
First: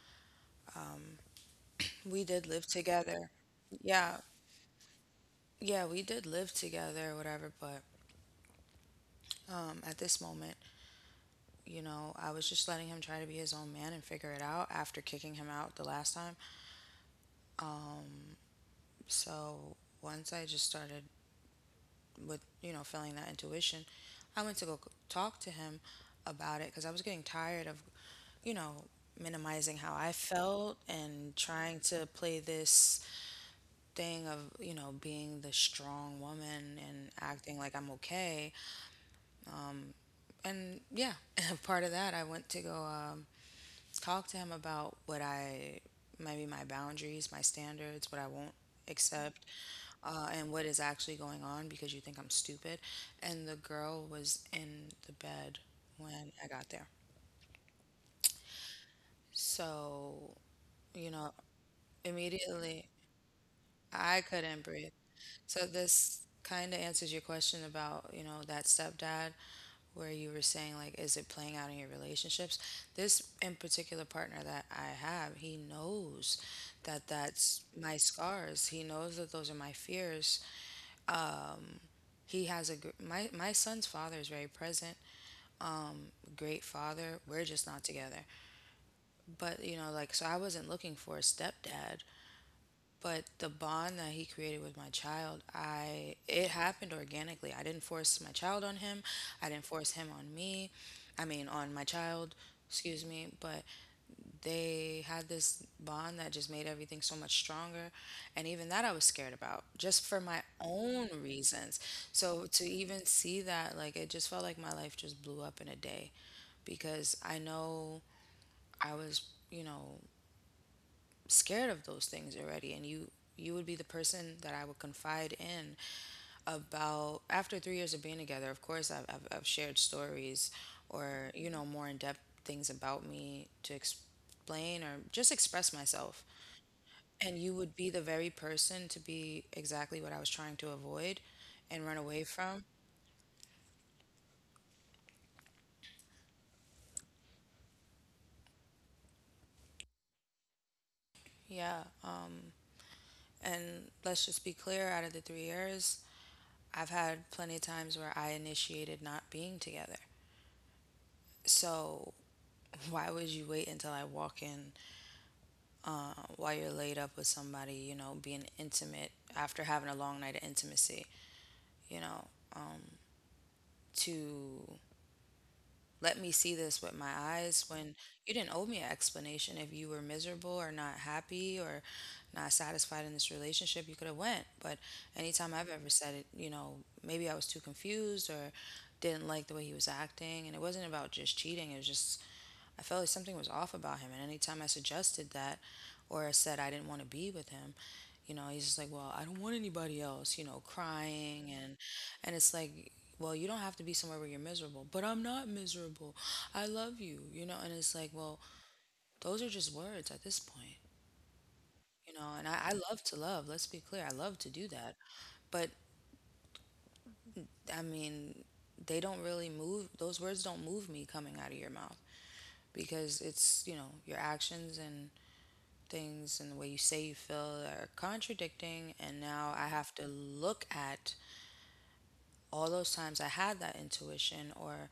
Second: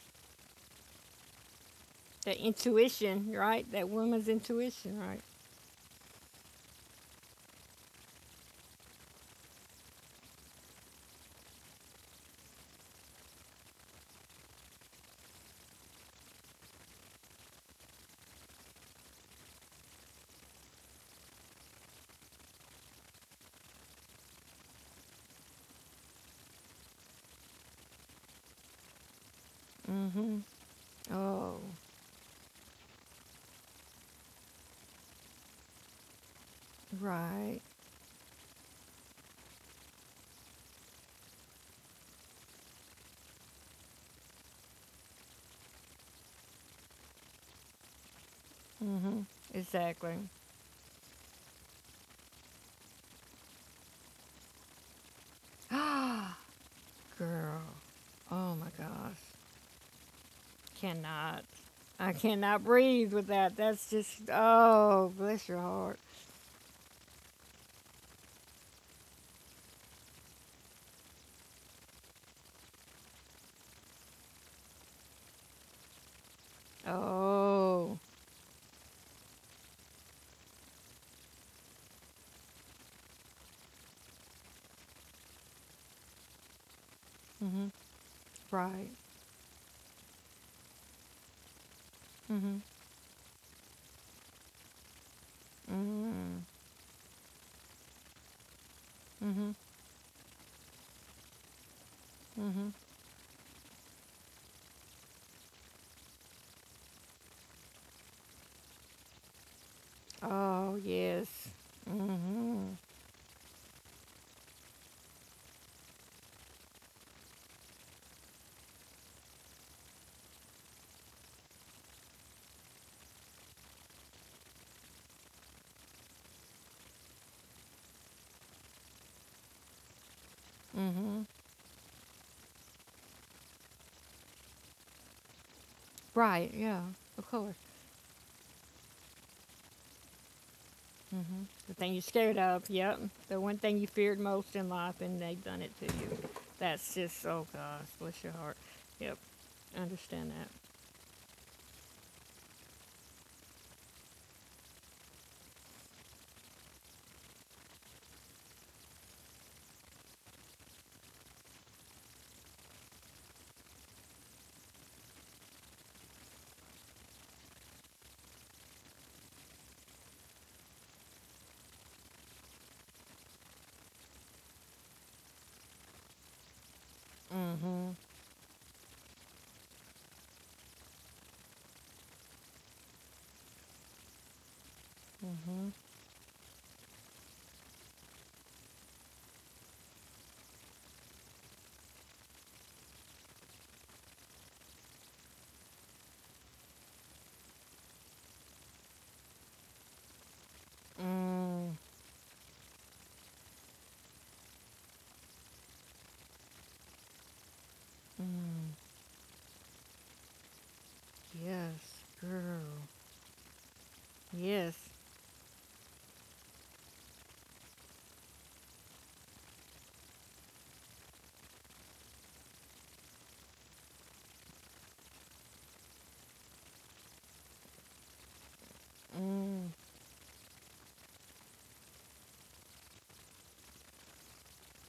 we
That
did live together.
intuition, right? That
Yeah,
woman's intuition, right?
yeah, we did live together or whatever, but um, at this moment, you know, I was just letting him try to be his own man and figure it out after kicking him out the last time. So once I just started with, you know, feeling that intuition, I went to go c- talk to him about it because I was getting tired of, you know, minimizing how I
Mm-hmm.
felt and
Oh,
trying to play this thing of, you know, being the strong woman and acting
right.
like I'm okay. And yeah, part of that, I went to go. Um, talk to him about what I maybe my boundaries, my standards, what I won't
Mm-hmm.
accept,
Exactly.
uh, and what is actually going on because you think I'm stupid. And the girl was in the bed when
Ah.
I got there.
Girl. Oh my gosh.
So, you know,
Cannot. I cannot
immediately
breathe with that. That's
I
just,
couldn't breathe.
oh, bless your
So
heart.
this kind of answers your question about, you know, that stepdad where you were saying like is it playing out in your relationships? This in particular partner that I have, he knows that that's my
Oh.
scars. He knows that those are my fears. He has a gr- my my son's father is very present. Um, great father. We're
mm
just
hmm
not together.
Right.
But, you know, like so I wasn't looking for a stepdad.
Hmm.
But the bond that he created with my child, I
mm
it happened organically. I didn't force my child on him.
hmm
I
hmm.
didn't force him on me, I mean on my child,
Hmm.
excuse me, but they had this bond that just made everything so much stronger, and even that I was scared about just for my
Oh,
own
yes.
reasons.
mm
So to
hmm
even see that like it just felt like my life just blew up in a day because I know I was, you know, scared of those things already and you you would be the person that I would confide in about. After three years of being together, of course I've, I've, I've shared stories
mm hmm
or you know more in-depth things about me to explain or just express myself,
Right, yeah. Of
and you
course.
would be the very person to be exactly what I was trying to avoid
Mm hmm The
and
thing
run
you're
away
scared
from.
of. Yep. The one thing you feared most in life and they've done it to you. That's just, oh gosh, bless your heart. Yep. Understand that.
Yeah, um, and let's just be clear, out of the three years I've had plenty of times where I initiated not being together. So why would you wait until I walk in, uh, while you're laid up with somebody, you know, being intimate after having a long night of intimacy, you know, um, to let me see this with my
Mm
eyes
hmm
when you didn't owe me an explanation? If you were miserable or not happy or not satisfied in this relationship, you could have went. But
mm
anytime I've
hmm
ever said it, you know, maybe I was too confused or didn't like the way he was acting, and it wasn't about just cheating, it was just I felt like something was off about him. And anytime I suggested that or said I didn't want to be with him, you know, he's just like, well, I don't want anybody else, you know, crying
Mm,
and. And it's like, well, you don't have to be somewhere where you're miserable. But I'm not miserable. I love you, you know, and it's like, well,
mm,
those are just words at this point,
yes,
you know, and I, I
girl.
love to love, let's be clear. I love to do
Yes.
that. But I mean, they don't really move, those words don't move me coming out of your mouth because it's, you know, your actions and things, and the way you say you feel are contradicting. And now I
Mm.
have to look at all those times I had that intuition, or,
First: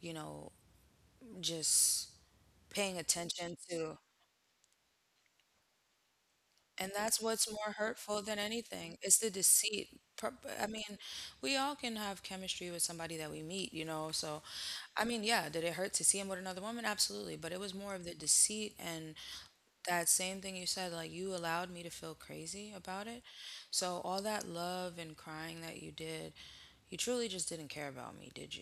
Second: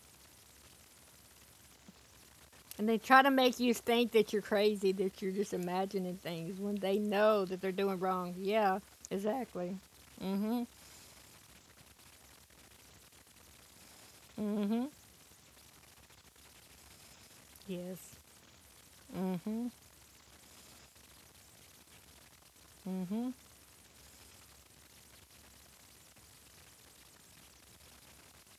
you know, just
And
paying
they try to
attention
make you
to.
think that you're crazy, that you're just imagining things when
And
they
that's
know
what's
that they're
more
doing
hurtful
wrong.
than
Yeah,
anything. It's the
exactly.
deceit. Pro-
Mm-hmm.
I mean, we all can have chemistry with somebody that we meet, you know. So,
Mm-hmm.
I mean, yeah, did it hurt to see him with another woman? Absolutely. But it was more of the
Yes.
deceit, and
Mm-hmm.
that same thing you said, like, you allowed me to feel crazy about it.
Mm-hmm.
So, all that love and crying that you did, you truly just didn't care about me, did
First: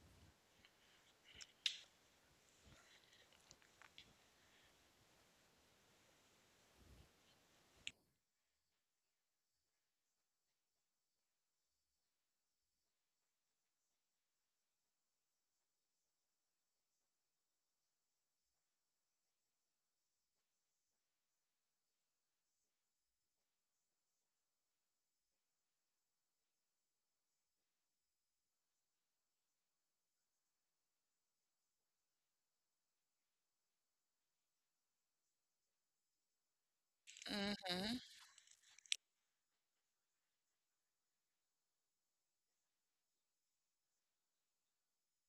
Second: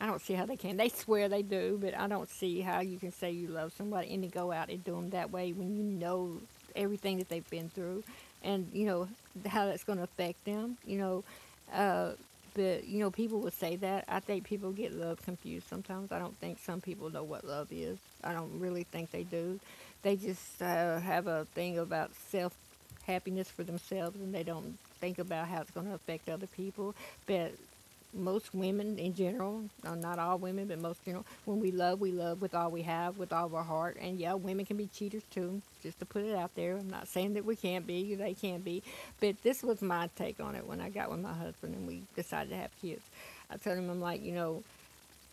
I don't see how they can. They swear they do, but I don't see how you can say you love somebody and to go out and do them that way when you know everything that they've been through, and, you know, how that's going to affect them. You know, uh, but you know, people would say that. I think people get love confused sometimes. I don't think some people know what love is. I don't really think they do. They just uh, have a thing about self happiness for themselves, and they don't think about how it's going to affect other people. But most women in general, uh, not all women, but most general, when we love, we love with all we have, with all of our heart. And yeah, women can be cheaters too, just to put it out there. I'm not saying that we can't
you?
be, they can be, but this was my take on it when I got with my husband and we decided to have kids. I told him, I'm like, you know,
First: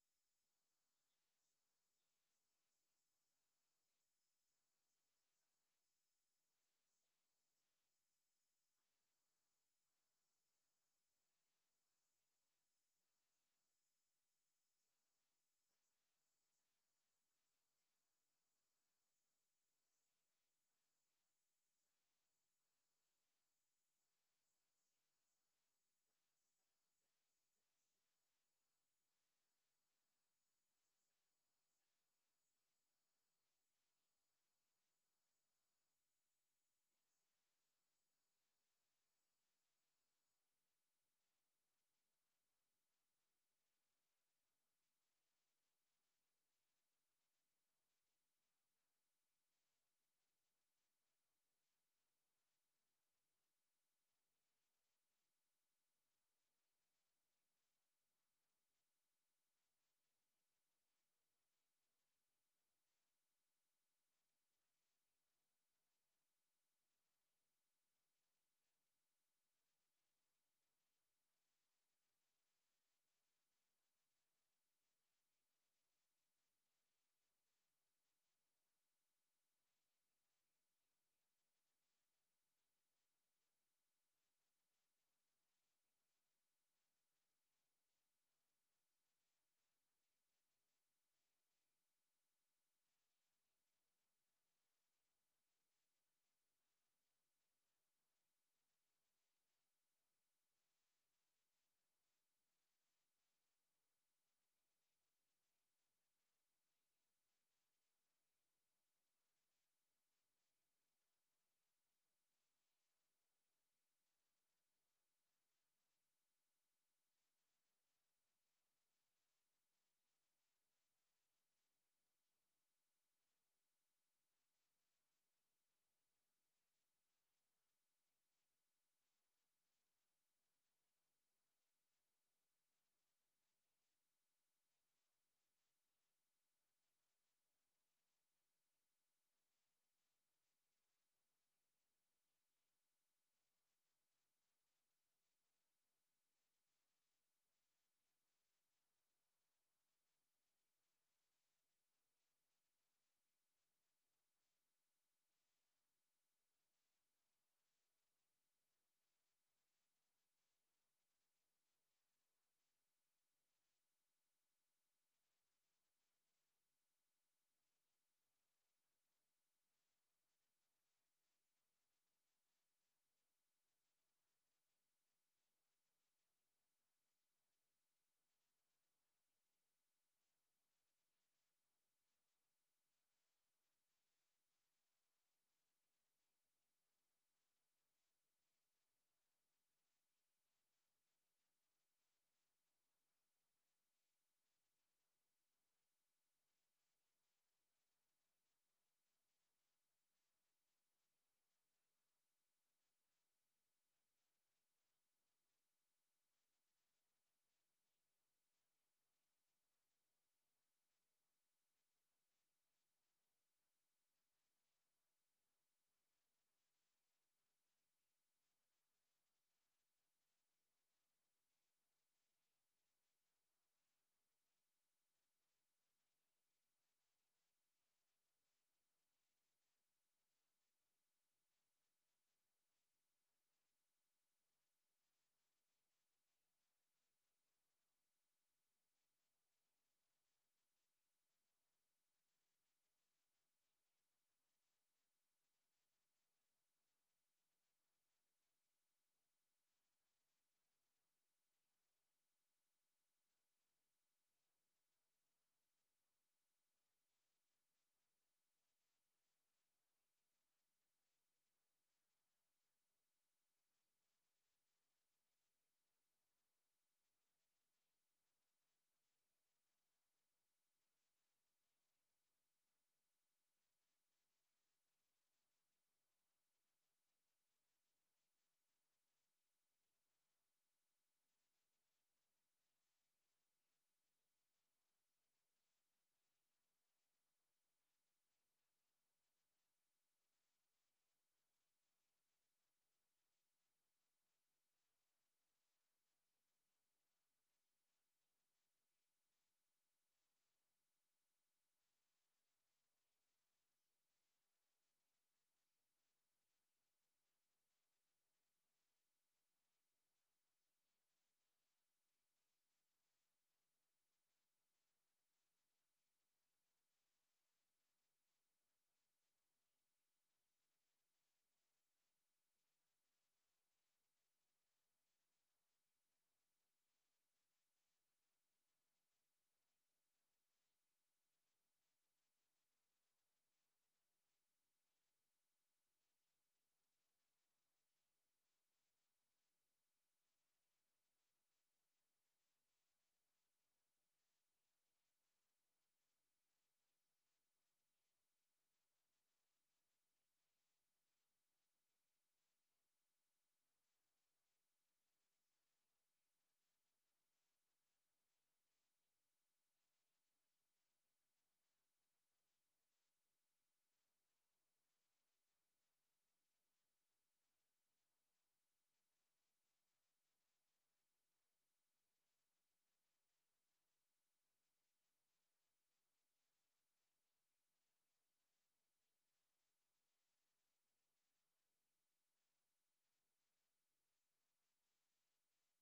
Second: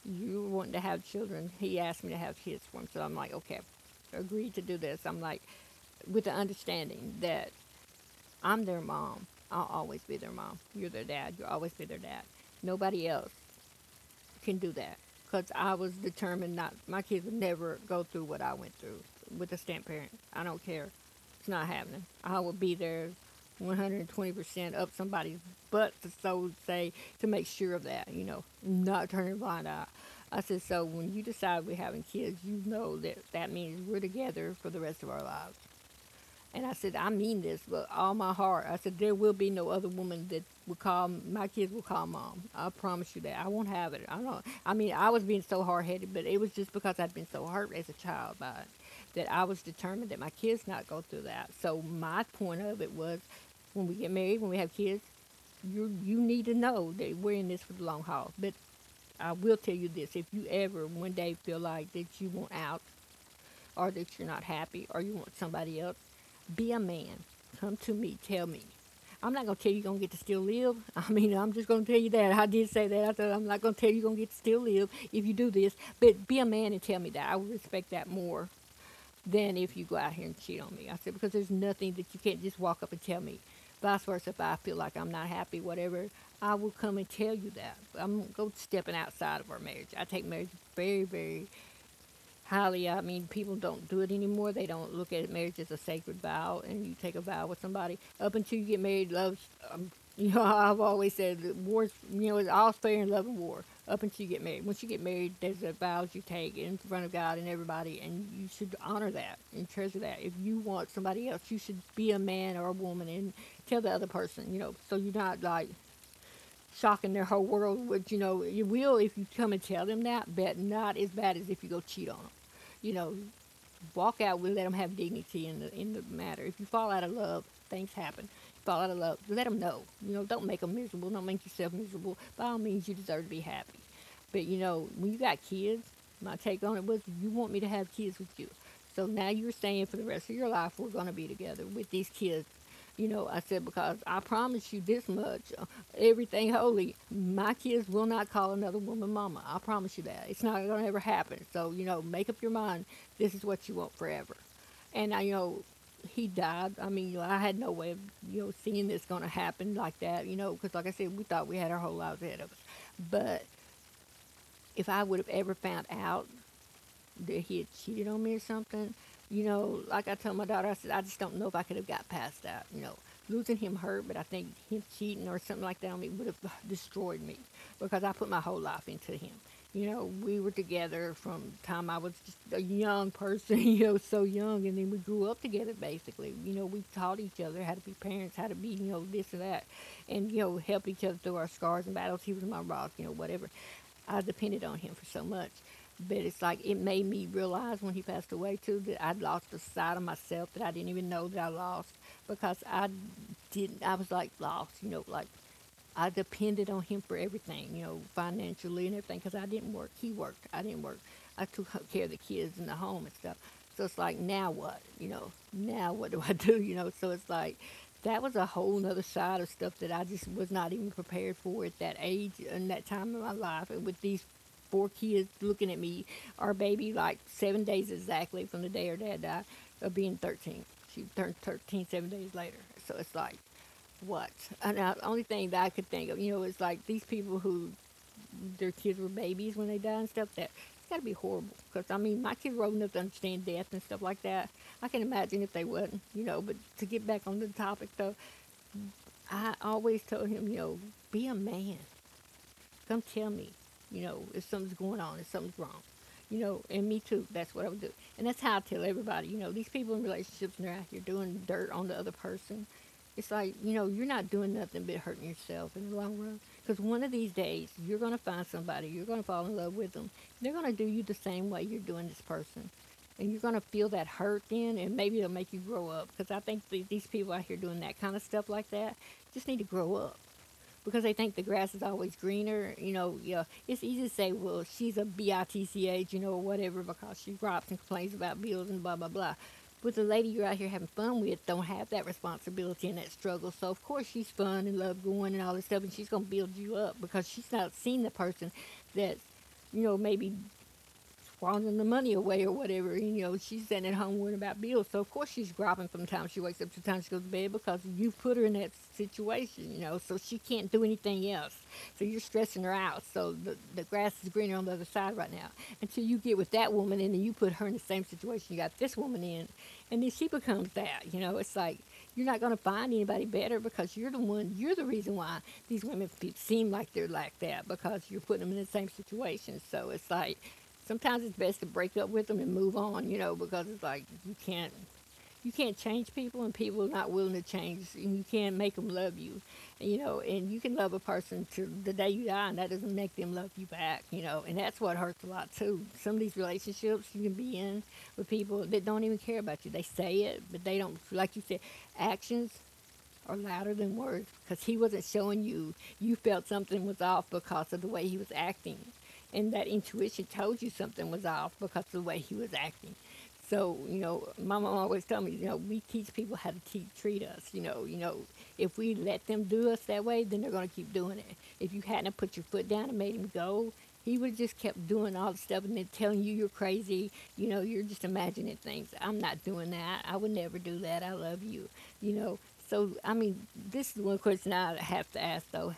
you want to have children. He asked me to have kids for him. So I'm like, okay, I agreed to do this. I'm like, with the understanding that I'm their mom. I'll always be their mom. You're their dad. You'll always be their dad. Nobody else can do that, because I was determined not. My kids would never go through what I went through with a step parent. I don't care. It's not happening. I will be there one hundred twenty percent up somebody's butt to so say to make sure of that, you know, not turning blind eye. I said, so when you decide we're having kids, you know that that means we're together for the rest of our lives. And I said, I mean this with all my heart. I said, there will be no other woman that will call my kids will call mom. I promise you that. I won't have it. I don't. I mean, I was being so hard headed, but it was just because I'd been so hurt as a child by it that I was determined that my kids not go through that. So my point of it was, when we get married, when we have kids, you you need to know that we're in this for the long haul. But I will tell you this: if you ever one day feel like that you want out or that you're not happy or you want somebody else, be a man. Come to me. Tell me. I'm not going to tell you you're going to get to still live. I mean, I'm just going to tell you that. I did say that. I said, I'm not going to tell you you're going to get to still live if you do this. But be a man and tell me that. I would respect that more than if you go out here and cheat on me. I said, because there's nothing that you can't just walk up and tell me. Vice versa, if I feel like I'm not happy, whatever, I will come and tell you that. I'm going to go stepping outside of our marriage. I take marriage very, very highly. I mean, people don't do it anymore. They don't look at marriage as a sacred vow, and you take a vow with somebody up until you get married. Love's, you know, I've always said that wars. You know, it's all fair in love and war up until you get married. Once you get married, there's the vows you take in front of God and everybody, and you should honor that and treasure that. If you want somebody else, you should be a man or a woman and tell the other person. You know, so you're not like shocking their whole world, which, you know, you will if you come and tell them that, but not as bad as if you go cheat on them. You know, walk out. We let them have dignity in the in the matter. If you fall out of love, things happen. You fall out of love, let them know. You know, don't make them miserable. Don't make yourself miserable. By all means, you deserve to be happy. But you know, when you got kids, my take on it was, you want me to have kids with you. So now you're saying for the rest of your life we're going to be together with these kids. You know, I said because I promise you this much, uh, everything holy, my kids will not call another woman mama. I promise you that. It's not going to ever happen. So, you know, make up your mind this is what you want forever. And I, you know, he died. I mean, I had no way of, you know, seeing this going to happen like that, you know, because like I said, we thought we had our whole lives ahead of us. But if I would have ever found out that he had cheated on me or something. You know, like I told my daughter, I said, I just don't know if I could have got past that. You know, losing him hurt, but I think him cheating or something like that on me would have destroyed me because I put my whole life into him. You know, we were together from the time I was just a young person, you know, so young, and then we grew up together basically. You know, we taught each other how to be parents, how to be, you know, this and that, and, you know, help each other through our scars and battles. He was my rock, you know, whatever. I depended on him for so much. But it's like it made me realize when he passed away too that I'd lost a side of myself that I didn't even know that I lost because I didn't. I was like lost, you know, like I depended on him for everything, you know, financially and everything, because I didn't work. He worked. I didn't work. I took care of the kids in the home and stuff. So it's like, now what? You know, now what do I do? You know, so it's like, that was a whole nother side of stuff that I just was not even prepared for at that age and that time in my life. And with these four kids looking at me, our baby, like seven days exactly from the day her dad died, of being thirteen. She turned thirteen seven days later. So it's like, what? And now, the only thing that I could think of, you know, is like these people who their kids were babies when they died and stuff, that it's got to be horrible. Because, I mean, my kids were old enough to understand death and stuff like that. I can imagine if they wasn't, you know, but to get back on the topic, though, I always told him, you know, be a man. Come tell me, you know, if something's going on, if something's wrong. You know, and me too. That's what I would do. And that's how I tell everybody, you know, these people in relationships and they're out here doing dirt on the other person. It's like, you know, you're not doing nothing but hurting yourself in the long run. Because one of these days, you're going to find somebody, you're going to fall in love with them. They're going to do you the same way you're doing this person. And you're going to feel that hurt then, and maybe it'll make you grow up. Because I think th- these people out here doing that kind of stuff like that just need to grow up because they think the grass is always greener. You know, yeah, it's easy to say, well, she's a bitch, you know, or whatever, because she robs and complains about bills and blah blah blah. But the lady you're out here having fun with don't have that responsibility and that struggle. So of course she's fun and love going and all this stuff, and she's gonna build you up because she's not seen the person that, you know, maybe squandering the money away or whatever. You know, she's sitting at home worrying about bills. So of course she's gropping from the time she wakes up to the time she goes to bed because you put her in that situation, you know, so she can't do anything else. So you're stressing her out. So the, the grass is greener on the other side right now. Until you get with that woman and then you put her in the same situation you got this woman in and then she becomes that, you know, it's like you're not going to find anybody better because you're the one, you're the reason why these women seem like they're like that because you're putting them in the same situation. So it's like sometimes it's best to break up with them and move on, you know, because it's like you can't you can't change people, and people are not willing to change, and you can't make them love you. You know, and you can love a person to the day you die, and that doesn't make them love you back. You know, and that's what hurts a lot too. Some of these relationships you can be in with people that don't even care about you, they say it but they don't. Like you said, actions are louder than words, because he wasn't showing you. You felt something was off because of the way he was acting, and that intuition told you something was off because of the way he was acting. So you know, my mom always told me, you know, we teach people how to te- treat us. You know, you know, if we let them do us that way, then they're going to keep doing it. If you hadn't put your foot down and made him go, he would have just kept doing all the stuff and then telling you you're crazy. You know, you're just imagining things, I'm not doing that, I would never do that, I love you. You know. So I mean, this is one question I have to ask though:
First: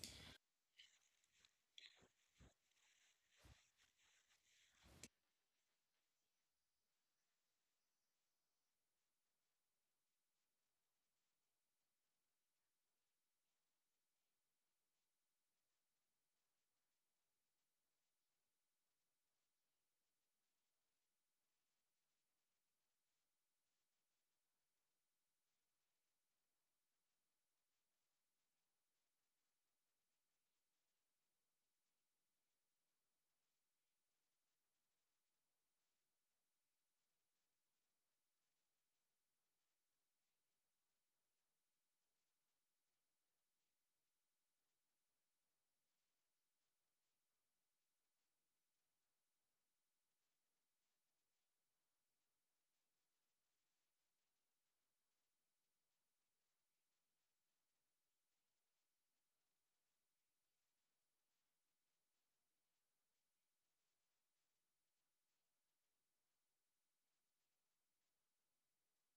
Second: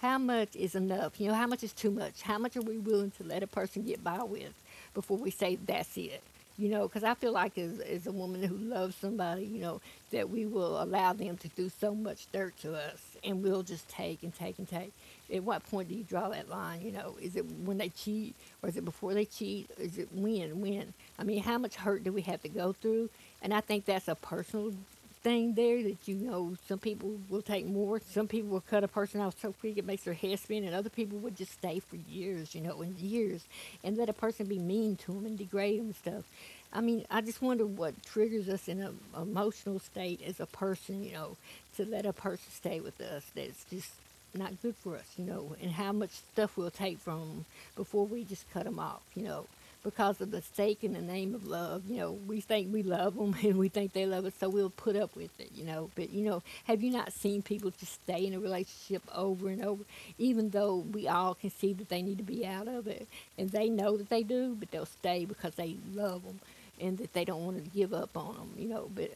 How much is enough? You know, how much is too much? How much are we willing to let a person get by with before we say that's it? You know, because I feel like as, as a woman who loves somebody, you know, that we will allow them to do so much dirt to us, and we'll just take and take and take. At what point do you draw that line? You know, is it when they cheat, or is it before they cheat? Is it when? When? I mean, how much hurt do we have to go through? And I think that's a personal thing there that you know some people will take more, some people will cut a person off so quick it makes their head spin, and other people would just stay for years, you know, and years, and let a person be mean to them and degrade them and stuff. I mean, I just wonder what triggers us in an emotional state as a person, you know, to let a person stay with us that's just not good for us, you know, and how much stuff we'll take from them before we just cut them off, you know, because of the stake in the name of love. You know, we think we love them, and we think they love us, so we'll put up with it, you know. But, you know, have you not seen people just stay in a relationship over and over, even though we all can see that they need to be out of it? And they know that they do, but they'll stay because they love them, and that they don't want to give up on them, you know. But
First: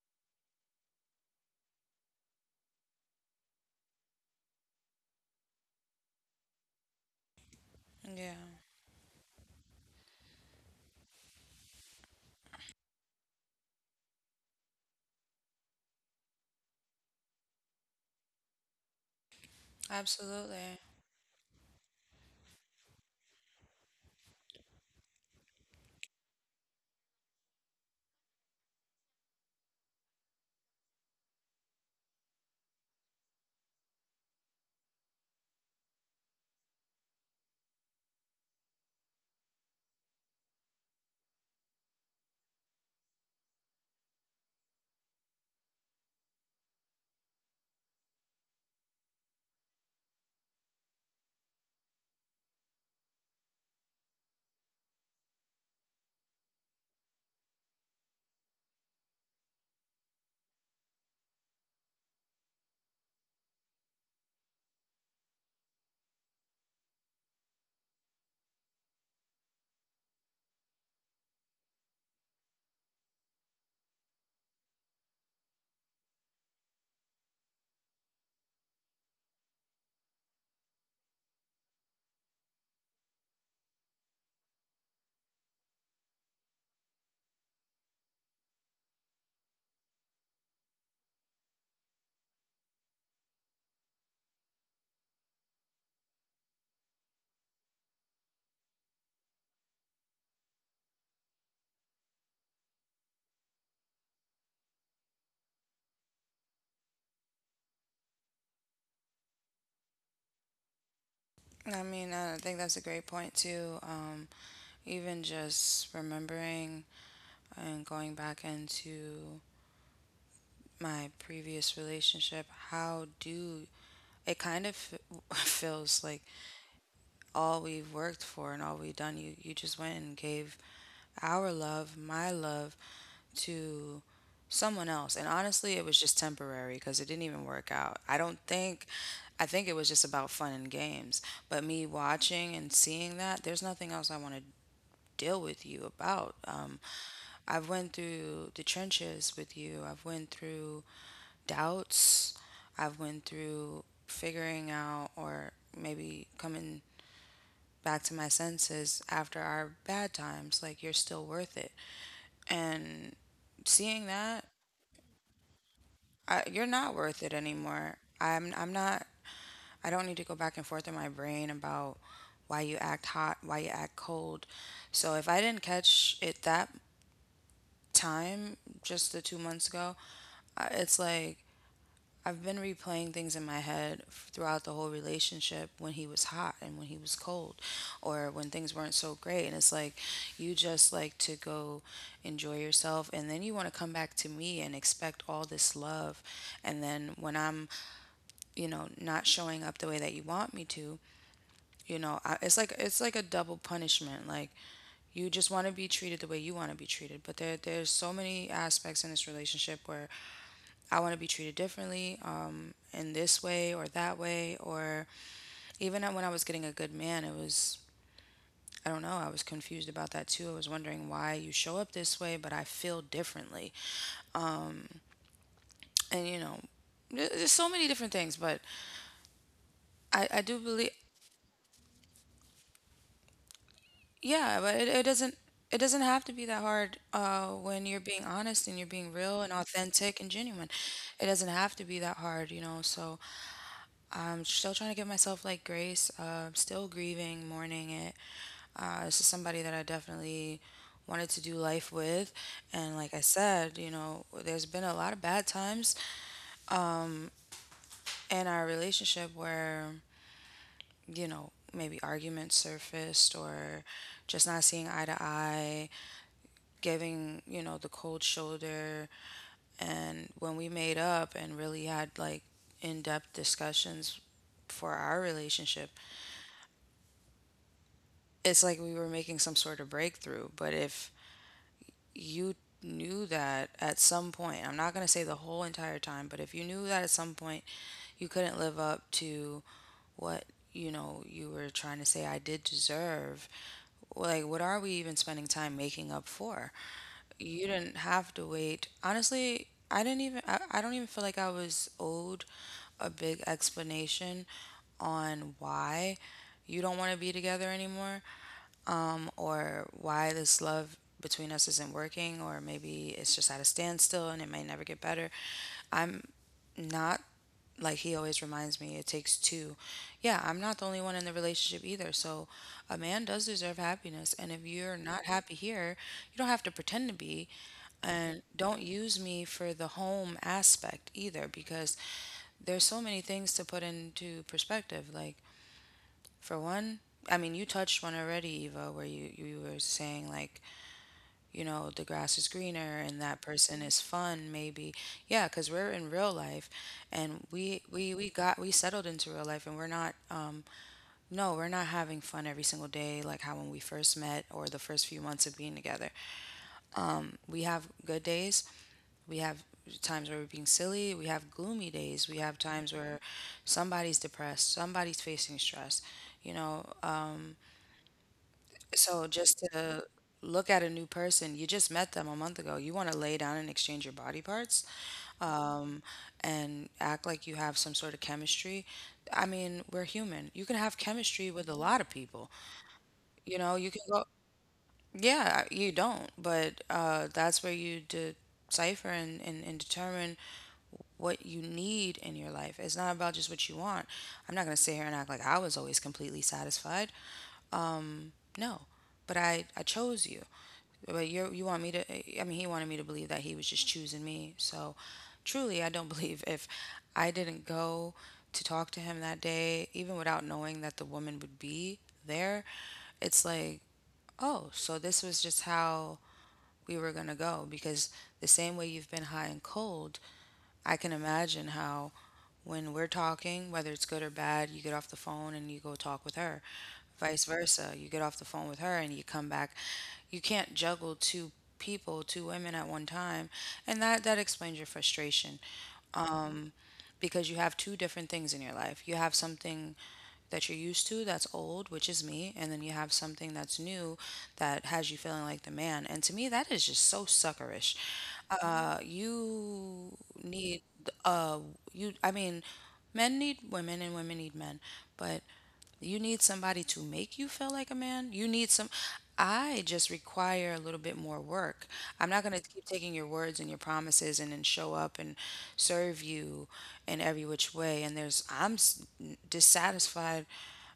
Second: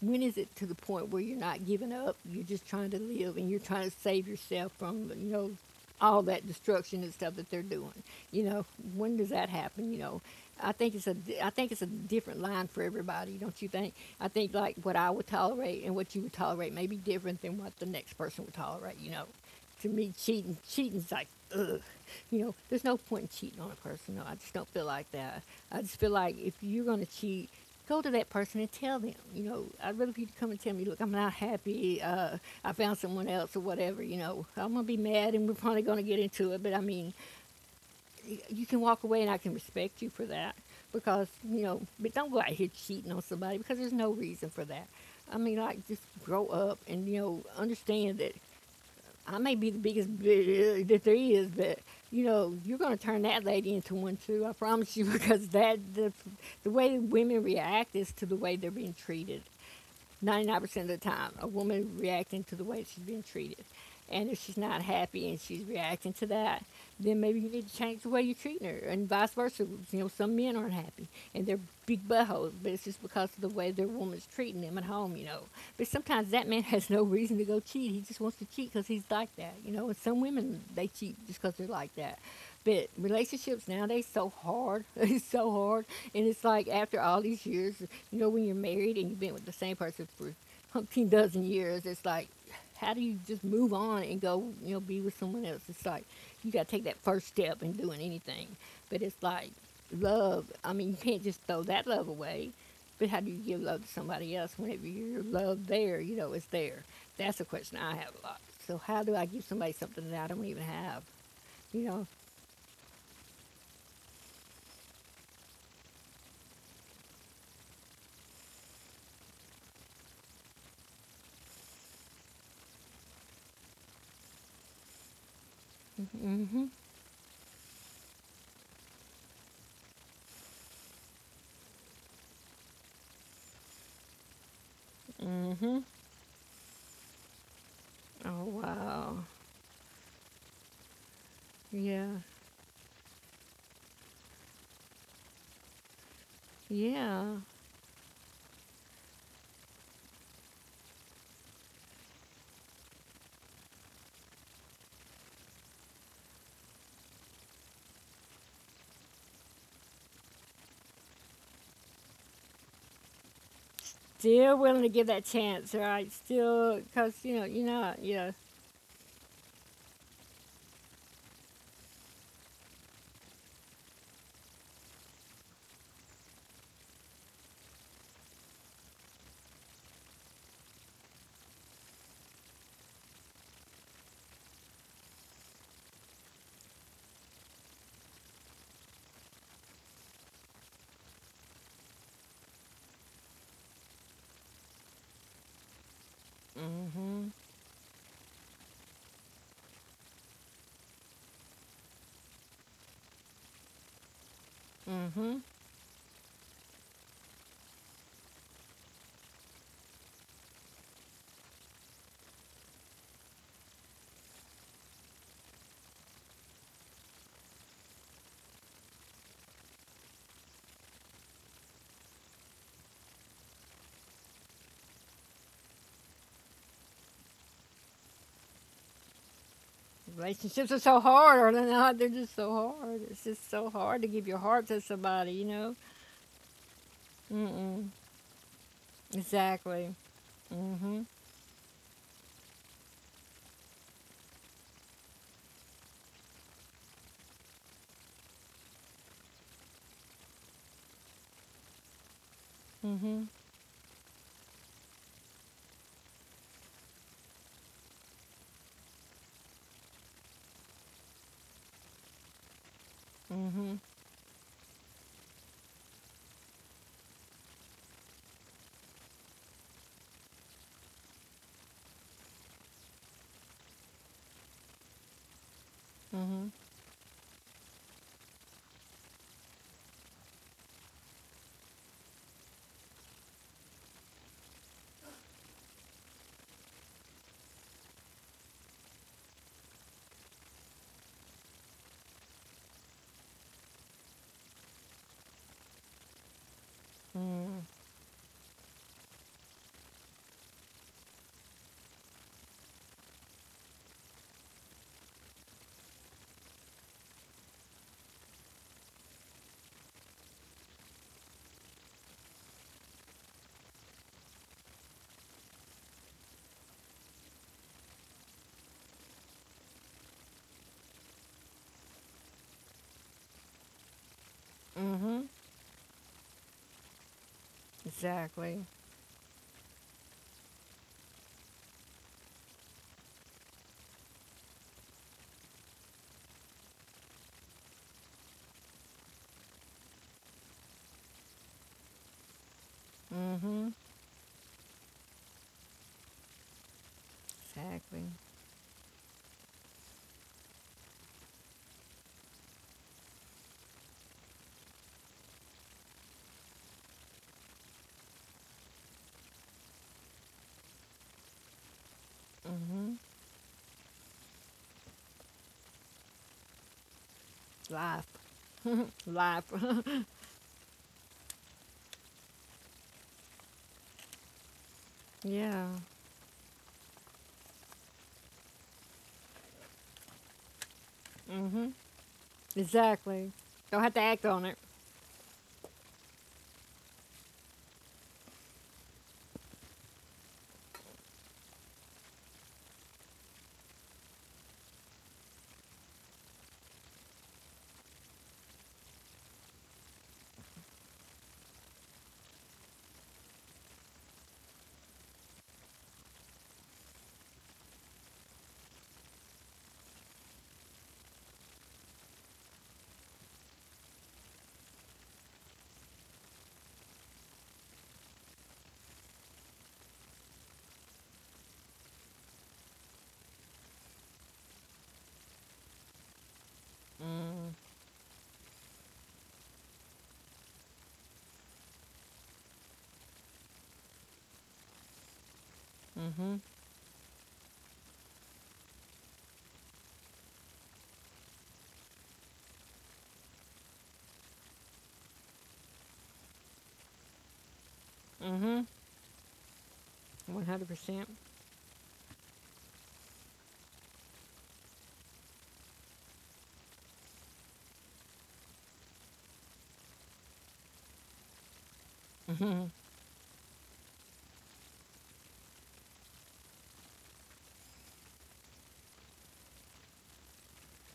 when is it to the point where you're not giving up? You're just trying to live and you're trying to save yourself from, you know, all that destruction and stuff that they're doing.
Yeah,
You know, when does that happen? You know, I think it's a I think it's a different line for everybody, don't you think? I think like what I would tolerate and what you would tolerate may be different than what the next person would tolerate. You know, to me, cheating
absolutely.
cheating's like ugh. You know, there's no point in cheating on a person. No, I just don't feel like that. I just feel like if you're gonna cheat, go to that person and tell them, you know, I'd rather for you to come and tell me, look, I'm not happy, uh, I found someone else or whatever, you know, I'm going to be mad and we're probably going to get into it, but I mean, you can walk away and I can respect you for that because, you know, but don't go out here cheating on somebody because there's no reason for that. I mean, like, just grow up and, you know, understand that I may be the biggest bitch uh, that there is, but you know, you're going to turn that lady into one too. I promise you, because that the the way women react is to the way they're being treated. ninety-nine percent of the time, a woman reacting to the way she's being treated. And if she's not happy and she's reacting to that, then maybe you need to change the way you're treating her, and vice versa. You know, some men aren't happy and they're big buttholes, but it's just because of the way their woman's treating them at home, you know. But sometimes that man has no reason to go cheat. He just wants to cheat because he's like that, you know. And some women, they cheat just because they're like that. But relationships nowadays so hard. It's so hard, and it's like after all these years, you know, when you're married and you've been with the same person for umpteen dozen years, it's like, how do you just move on and go, you know, be with someone else? It's like you got to take that first step in doing anything. But it's like love. I mean, you can't just throw that love away. But how do you give love to somebody else whenever your love there, you know, is there? That's a question I have a lot. So how do I give somebody something that I don't even have?
I
You know.
mean, I think that's a great point too. Um, even just remembering and going back into my previous relationship, how do it kind of feels like
Mm-hmm.
all we've worked for and all we've done, you, you just went and gave our love, my love, to someone else. And honestly,
Mm-hmm.
it was just temporary because it didn't even work out, I don't
Oh,
think.
wow.
I think it was just about fun and games. But me
Yeah.
watching and seeing that, there's nothing else I want to deal with you about. Um,
Yeah.
I've went through the trenches with you. I've went through doubts. I've went through figuring out, or maybe coming back to my senses after our bad times, like, you're still worth it. And seeing that,
Still willing to give that chance, right?
I, you're
Still,
not
cause
worth it
you know, you know,
anymore.
yeah.
I'm I'm not I don't need to go back and forth in my brain about why you act hot, why you act cold. So if I didn't catch it that time just the two months ago, I- it's like I've been replaying things in my head f- throughout the whole relationship, when he was hot and when he was cold, or when things weren't so great. And it's like you just like to go enjoy yourself, and then you want to come back to me and expect all this love. And then
Mm-hmm.
when I'm, you know, not showing up the way that you want me to, you know, I, it's like, it's like a double punishment. Like, you
Mm-hmm.
just want to be treated the way you want to be treated, but there there's so many aspects in this relationship where I want to be treated differently, um, in this way or that way. Or even when I was getting a good man, it was, I don't know. I was confused about that too. I was wondering why you show up this way, but I feel differently. And you know, there- there's so many different things. But I, I do
Relationships are
believe,
so hard, are they not? They're just so hard. It's just so hard to give your
yeah,
heart
but
to
it, it
somebody,
doesn't,
you know.
it doesn't have to be that hard, uh, when
Mm-mm.
you're being honest and you're being real and
Exactly.
authentic and genuine.
Mm-hmm.
It doesn't have to be that hard, you know. So I'm still trying to give myself like grace. Uh, still grieving, mourning it. Uh, this is somebody that I definitely wanted to do life with, and like I
Mm-hmm.
said, you know, there's been a lot of bad times in our relationship where, you know, maybe arguments surfaced,
Mm-hmm.
or just not seeing eye to eye, giving, you know, the cold shoulder. And when we made up and really had like in depth discussions for our relationship,
Mm-hmm.
it's like we were making some sort of breakthrough. But if you knew that at some point, I'm not going to say the whole entire time, but if you knew that at some point you couldn't live up to what, you know, you were trying to say I did deserve, like, what are we even spending time making up for?
Mm-hmm.
You didn't have to wait. Honestly, I didn't even, I, I don't even feel like I was owed a big explanation on why you don't want to be together anymore, um, or why this love between us isn't working, or maybe it's just at a standstill and it may never get better. I'm not, like he always reminds me, it takes two. Yeah, I'm not the only one in the relationship either. So a man does deserve happiness. And if you're not
Mm-hmm.
happy here, you don't have to pretend to be. And
Exactly.
don't use me for the home aspect either, because there's so many things to put into perspective. Like, for one, I mean, you touched one already, Eva, where you, you were saying, like, you know, the grass is greener and that
Mm-hmm.
person is fun, maybe. Yeah, because we're in real life, and we,
Exactly.
we, we got, we settled into real life, and we're not, um, no, we're not having fun every single day, like how when we first met or the first few months of being together. We have good days, we have times where we're being silly, we have gloomy days, we have times
Mm-hmm.
where somebody's depressed, somebody's facing stress, you know. um,
Life.
So
Life.
just to look at a new person, you just met them a month ago. You want to lay down and exchange your body parts,
Yeah.
um, and act like you have some sort of chemistry. I mean, we're human. You can have chemistry with
Mm-hmm.
a lot of people.
Exactly.
You know,
Don't
you
have
can
to
go.
act on it.
Yeah, you don't, but uh, that's where you decipher and, and, and determine what you need in your life. It's not about just what you want. I'm not going to sit here and act like I was always completely satisfied. No, but I, I chose you. But you you want me to? I mean, he wanted me to believe that he was just choosing me. So, truly, I don't believe if I didn't go to talk to him that day, even without knowing that the woman would be there, it's like, oh, so this was just how we were gonna go, because the same way you've been high and cold, I can imagine how when we're talking, whether it's good or bad, you get off the phone and you go talk with her. Vice
Mm-hmm.
versa, you get off the phone with her and you come back. You can't juggle two people, two women at one time, and that that explains your frustration. Um, because you have two different things in your life. You have something that you're used to that's old, which is me, and then you have something that's new that has you feeling like the man. And to me, that is just so suckerish.
Mm-hmm.
Uh, you
One hundred
need
percent.
uh you. I mean, men need women and women need men, but you need somebody to make you feel like a man. You need some. I just require a little bit more work. I'm not going
Mm-hmm.
to keep taking your words and your promises and then show up and serve you in every which way. And there's, I'm s- dissatisfied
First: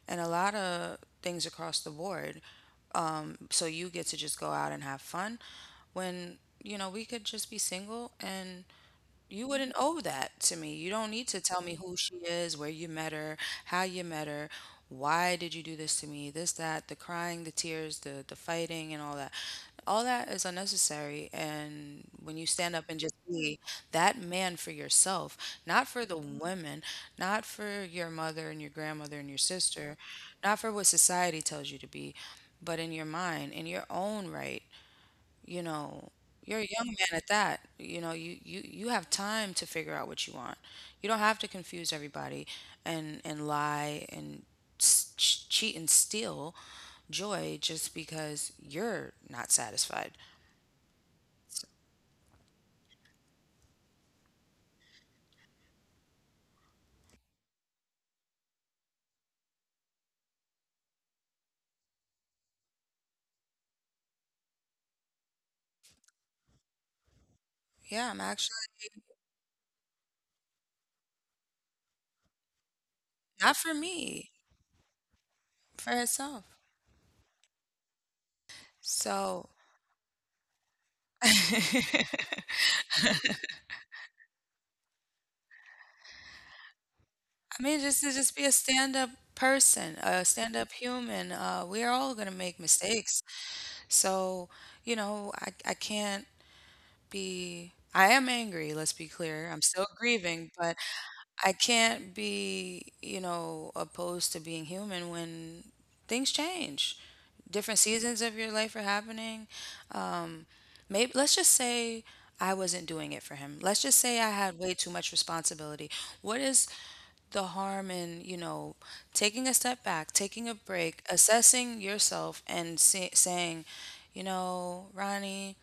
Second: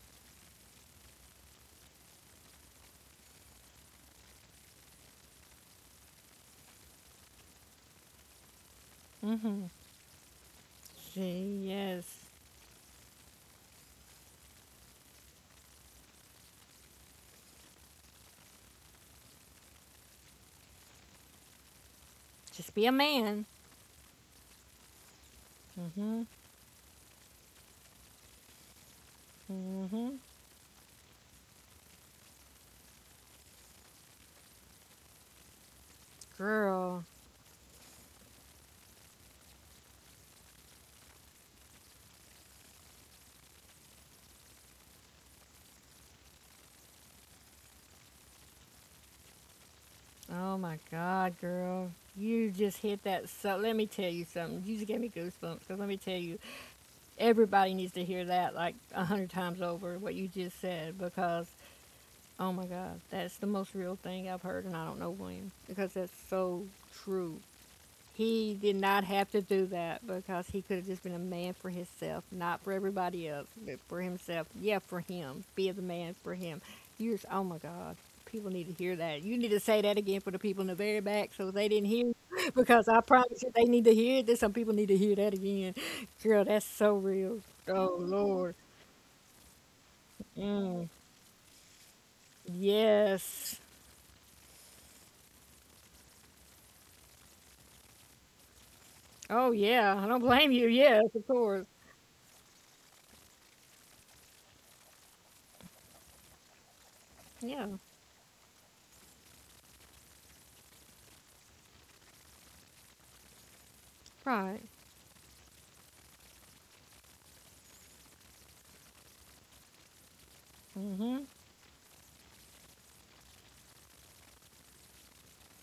in a lot of things across the board. So you get to just go out and have fun when, you know, we could just be single and you
Mm-hmm.
wouldn't owe that to me. You don't need to
See,
tell me who
yes.
she is, where you met her, how you met her, why did you do this to me, this, that, the crying, the tears, the the fighting and all that. All that is unnecessary. And when you
Just
stand
be
up
a
and just
man.
be that man for yourself, not for the
Mm-hmm.
women, not for your mother and your grandmother and your sister,
Mm-hmm.
not for what society tells you to be, but in your mind, in your own right, you know, you're a young
Girl.
man at that, you know, you you you have time to figure out what you want. You don't have to confuse everybody and and lie and s- ch- cheat and steal joy just because you're not satisfied.
Oh my God,
So,
girl. You just hit that. So let me tell you something. You just gave me goosebumps. Cause let me tell you, everybody needs to hear that like a hundred times over what you just said. Because oh my God, that's the most real thing I've heard, and I don't know when. Because that's so true.
yeah, I'm actually
He did not have to do that because he could have just been a man for himself, not for everybody else,
not for
but for
me,
himself. Yeah, for him. Be the
for
man for
herself.
him. You're, oh my God. People need to hear that. You
So
need to say that again for the people in the very back so they didn't hear it, because I promise you they need to hear this. Some people need to hear that again. Girl, that's so real.
I mean,
Oh,
just to just be a
Lord.
stand-up person, a stand-up
Mm,
human. Uh, we are all gonna make mistakes,
yes.
so you know, I I can't be, I am angry, let's be clear.
Oh,
I'm still
yeah. I don't
grieving,
blame you.
but
Yes, of
I
course.
can't be, you know, opposed to being human when things change.
Yeah,
Different seasons of your life are happening. Um, maybe let's just say I wasn't doing it for him. Let's just say I had
right.
way too much responsibility. What is the harm in, you know, taking a step back, taking a break,
Hmm.
assessing yourself, and say, saying, you know, Ronnie,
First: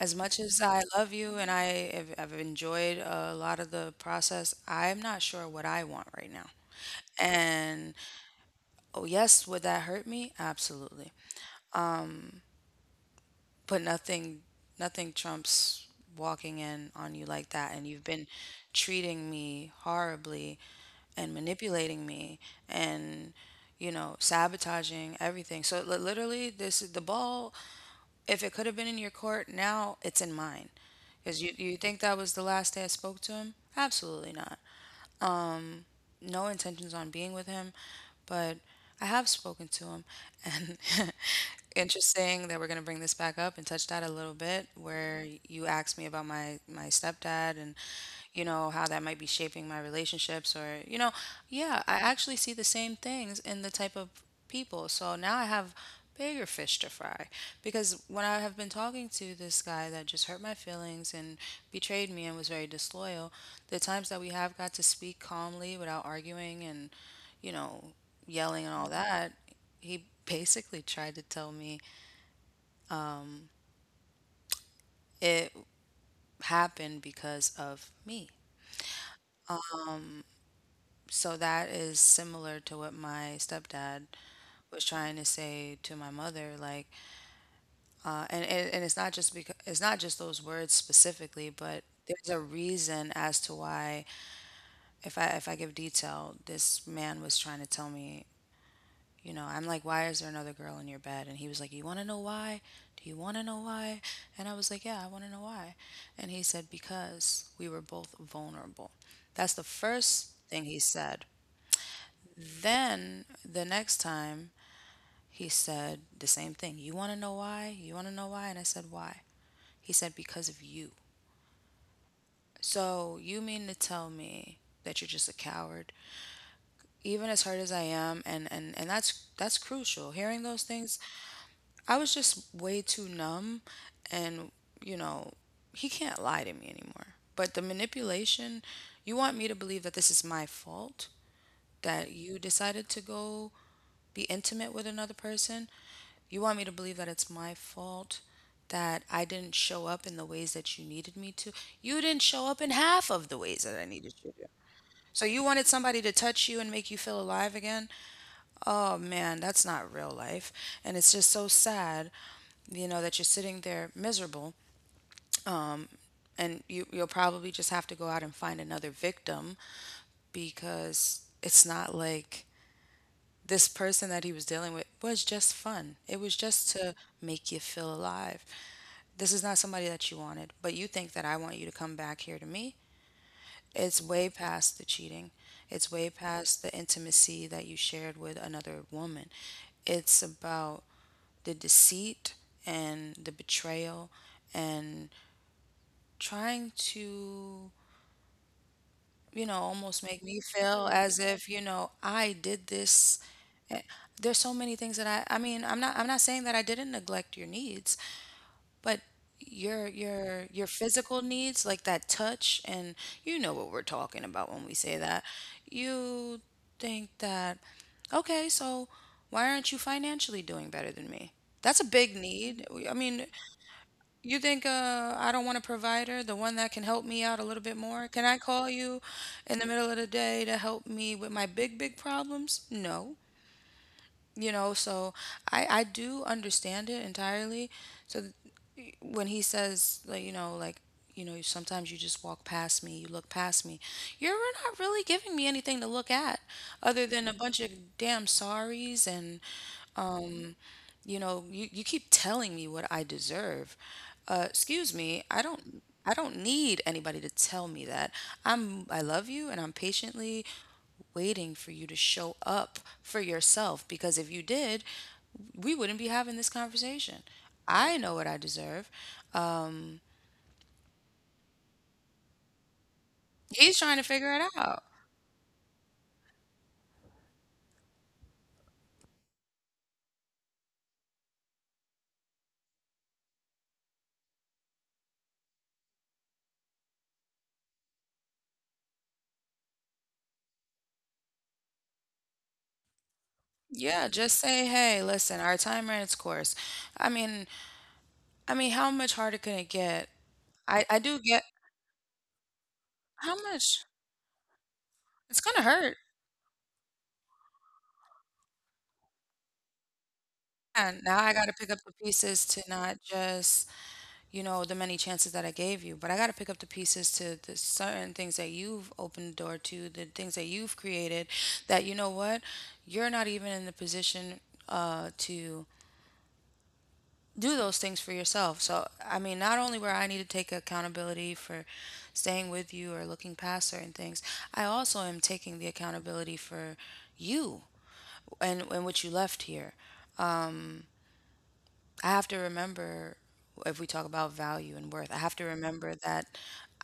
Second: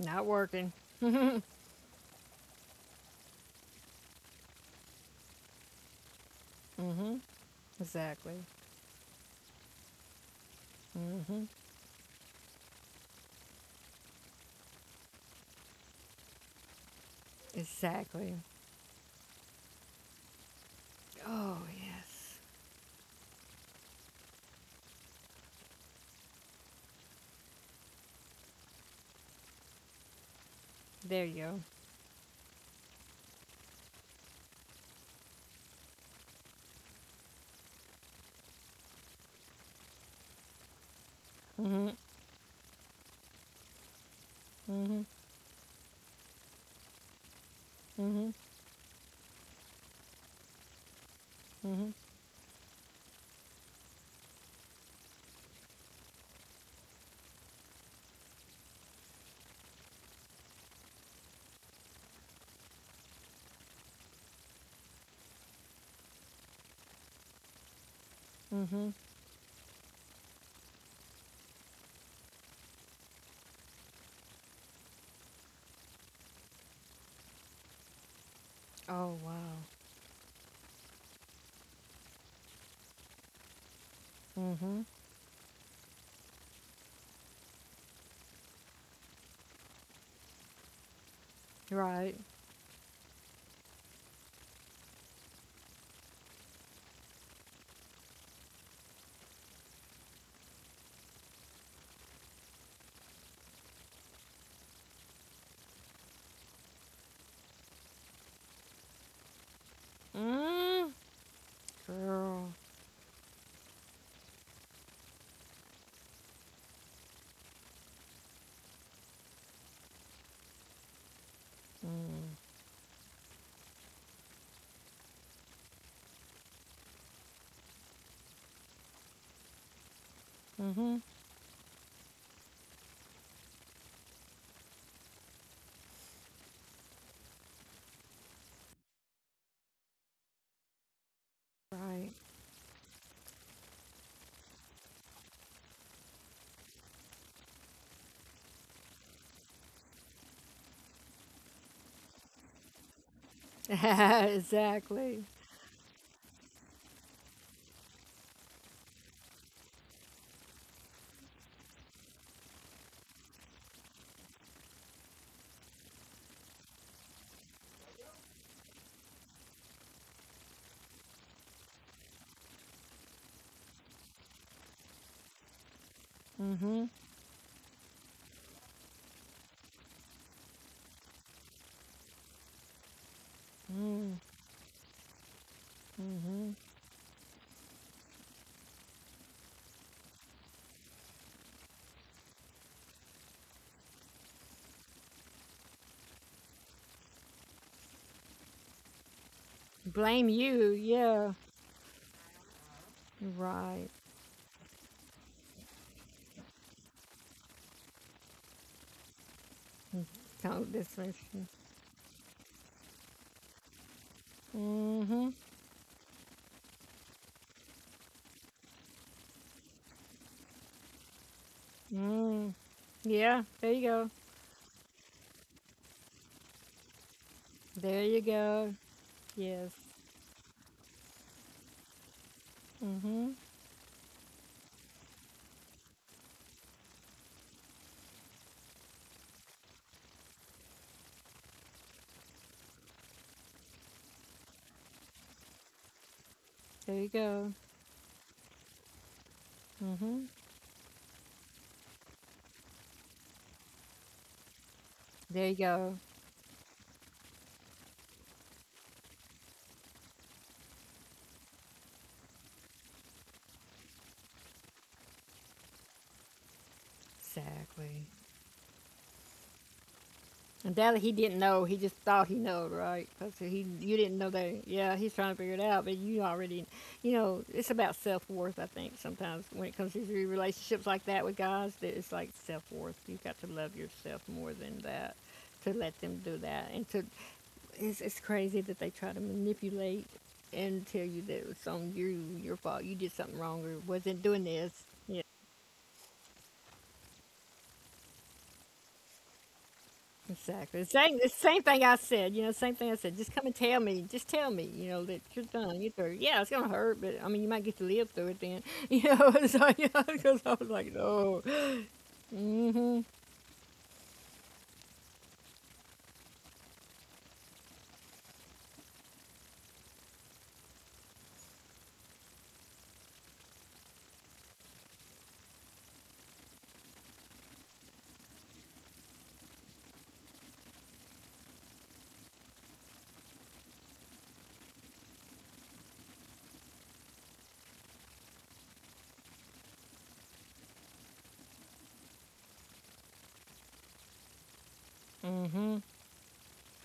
as much as
working.
I love you and I have, have enjoyed a lot of the process, I'm not sure what I want right now.
Mm-hmm.
And
Exactly.
oh yes, would that hurt me? Absolutely.
Mm-hmm.
But nothing nothing trumps walking in on you like that and you've been
Exactly.
treating me horribly and
Oh,
manipulating me
yes.
and you know sabotaging everything, so li- literally, this the ball, if it could have been in your court, now it's in mine.
There
Because
you
you,
go.
you think that was the last day I spoke to him? Absolutely not. No intentions on being with him, but I have spoken to him. And
Mm-hmm.
interesting that we're going to bring this back up and touch that a little bit,
Mm-hmm.
where you asked me about my my stepdad and
Mm-hmm.
you know how that might be shaping my relationships. Or you know yeah,
Mm-hmm.
I actually see the same things in the type of people. So now I have bigger fish to fry, because when I have been talking to this guy that just hurt my feelings and betrayed me and was very disloyal, the times that we have got to speak calmly without arguing and you know yelling and all
Mm-hmm.
that, he basically tried to tell me it happened because of me.
Oh, wow.
So that is similar to what my stepdad was
Mm-hmm.
trying to say to my mother. Like, uh, and, and and it's not just because it's not just those words specifically, but
Right.
there's a reason as to why. If I if I give detail, this man was trying to tell me. You know, I'm like, why is there another girl in your bed? And he was like, you want to know why? Do you want to know why? And I was like, yeah, I want to know why. And he said, because we were both vulnerable. That's the first thing he
Mm-hmm.
said.
Girl.
Then the next time he said the same thing. You want to know why? You want to know why? And I said, why? He said, because of you.
Mm.
So you mean to tell me that you're just a coward? Even as hurt as I am, and, and, and that's that's crucial. Hearing those things,
Mm-hmm.
I was just way too numb and, you know, he can't lie to me anymore. But the manipulation, you want me to believe that this is my fault, that
Right.
you decided to go be intimate with another person? You want me to believe that it's my fault that I didn't show up in the ways that you needed me to? You didn't show up in half of the ways that I needed you to. So
Exactly.
you wanted somebody to touch you and make you feel alive again? Oh man, that's not real life. And it's just so sad, you know, that you're sitting there miserable, and you you'll probably just have to go out and find another victim, because it's not like this person that he was dealing with was just fun. It was just
Mm-hmm.
to make you feel alive. This is not somebody that you wanted, but you think that I want you to come back here to me. It's
Mm.
way past the cheating. It's way
Mm-hmm.
past the intimacy that you shared with another woman. It's about the deceit and the betrayal and trying to, you know, almost make
Blame
me
you.
feel as
Yeah.
if, you know, I did this. Eh,
Right.
There's so many things that I I mean, I'm not I'm not saying that I didn't neglect your needs, but your your your
Don't dismiss
physical
you.
needs, like that touch, and you know what we're talking about when we say that.
Mm-hmm.
You think that, okay, so why aren't you financially doing better than me? That's a big
Mm-hmm.
need. I mean,
Yeah. There you go.
you think, uh, I don't want a provider, the one that can help me out a little bit more?
There
Can
you
I call
go.
you in the
Yes.
middle of the day to help me with my big, big problems? No.
Mm-hmm.
You know, so I, I do understand it entirely. So th- when he says, like, you know, like, you know, sometimes you just walk past me, you look past me. You're not really giving me anything to look at
There
other
you
than a
go.
bunch of damn sorries and
Hmm.
um, you know you, you keep telling me what I deserve. uh, excuse me, i
There you
don't
go.
i don't need anybody to tell me that. i'm I love you, and I'm patiently waiting for you to show up for yourself, because if you did, we wouldn't be having this conversation. I
Exactly.
know what I deserve. um
And that he didn't know. He just thought he knowed, right? 'Cause he,
he's trying
you
to
didn't know
figure it
that.
out.
Yeah, he's trying to figure it out, but you already, you know, it's about self worth. I think sometimes when it comes to your relationships like that with guys, that it's like self worth. You've got to love yourself more than that to let them do that. And to, it's it's crazy that they try to manipulate and tell you that it's on you, your fault. You did something wrong or
Yeah,
wasn't
just
doing
say,
this.
hey, listen, our time ran its course. I mean, I mean, how much harder can it get?
Exactly.
I
The
I do
same, the
get,
same thing I said, you know, same thing I said. Just
how
come and tell
much?
me, just tell me, you know, that
It's
you're
gonna
done, you're
hurt.
through. Yeah, it's going to hurt, but I mean, you might get to live through it then, you know. So, you know, because I was like,
And now I
no.
gotta pick up the pieces to
Mm
not
hmm.
just, you know, the many chances that I gave you, but I gotta pick up the pieces to the certain things that you've opened the door to, the things that you've created that, you know what, you're not even in the position, uh, to do those things for yourself. So, I mean, not only where I need to take accountability for staying with you or looking past certain things, I also am taking the accountability for you and, and what you left here. I have to remember, if we talk about value and worth, I have to
Mm hmm.
remember that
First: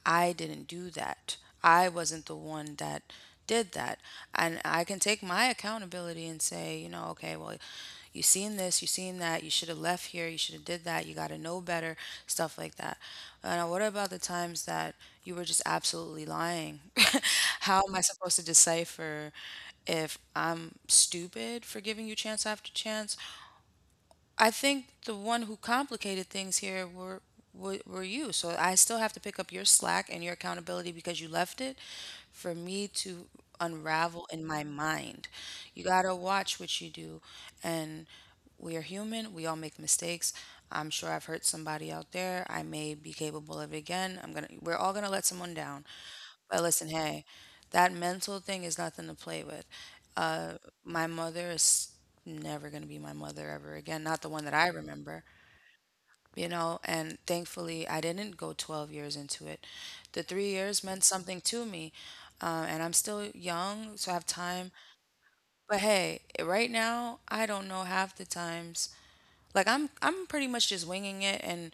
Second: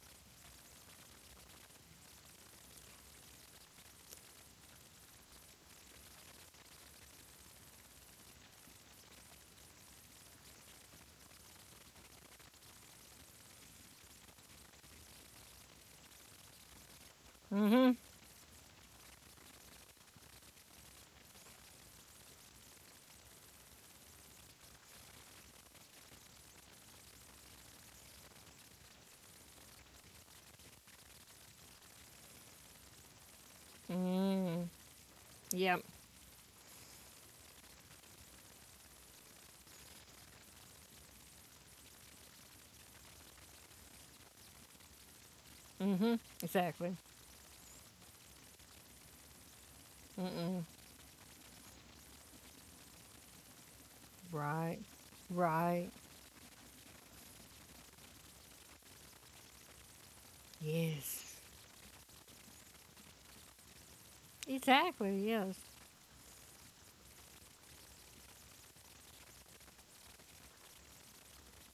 I didn't do that. I wasn't the one that did that. And I can take my accountability and say, you know, okay, well, you seen this, you seen that, you should have left here, you should have did that, you got to know better, stuff like that. And what about the times that you were just absolutely lying? How am
Mm
I supposed to decipher if I'm stupid for giving you chance after chance? I think the one who complicated things here were were, were you. So I still have to pick up your slack and your accountability because you left it for me to
hmm.
unravel in my
Mm.
mind.
Yep.
You got to watch what you do. And we are human. We all make mistakes. I'm sure I've hurt somebody out there. I may be capable of it again. I'm going to We're all going to let someone down.
Mm hmm.
But listen,
Exactly.
hey, that mental thing is nothing to play with.
Mm mm.
My mother is never going to be my mother ever again, not the one that I
Right.
remember,
Right.
you know. And thankfully I didn't go twelve years into it. The three years meant
Yes.
something to me, uh, and I'm still young, so I have time.
Exactly. Yes.
But hey, right now I don't know half the times. Like I'm, I'm pretty much just winging it and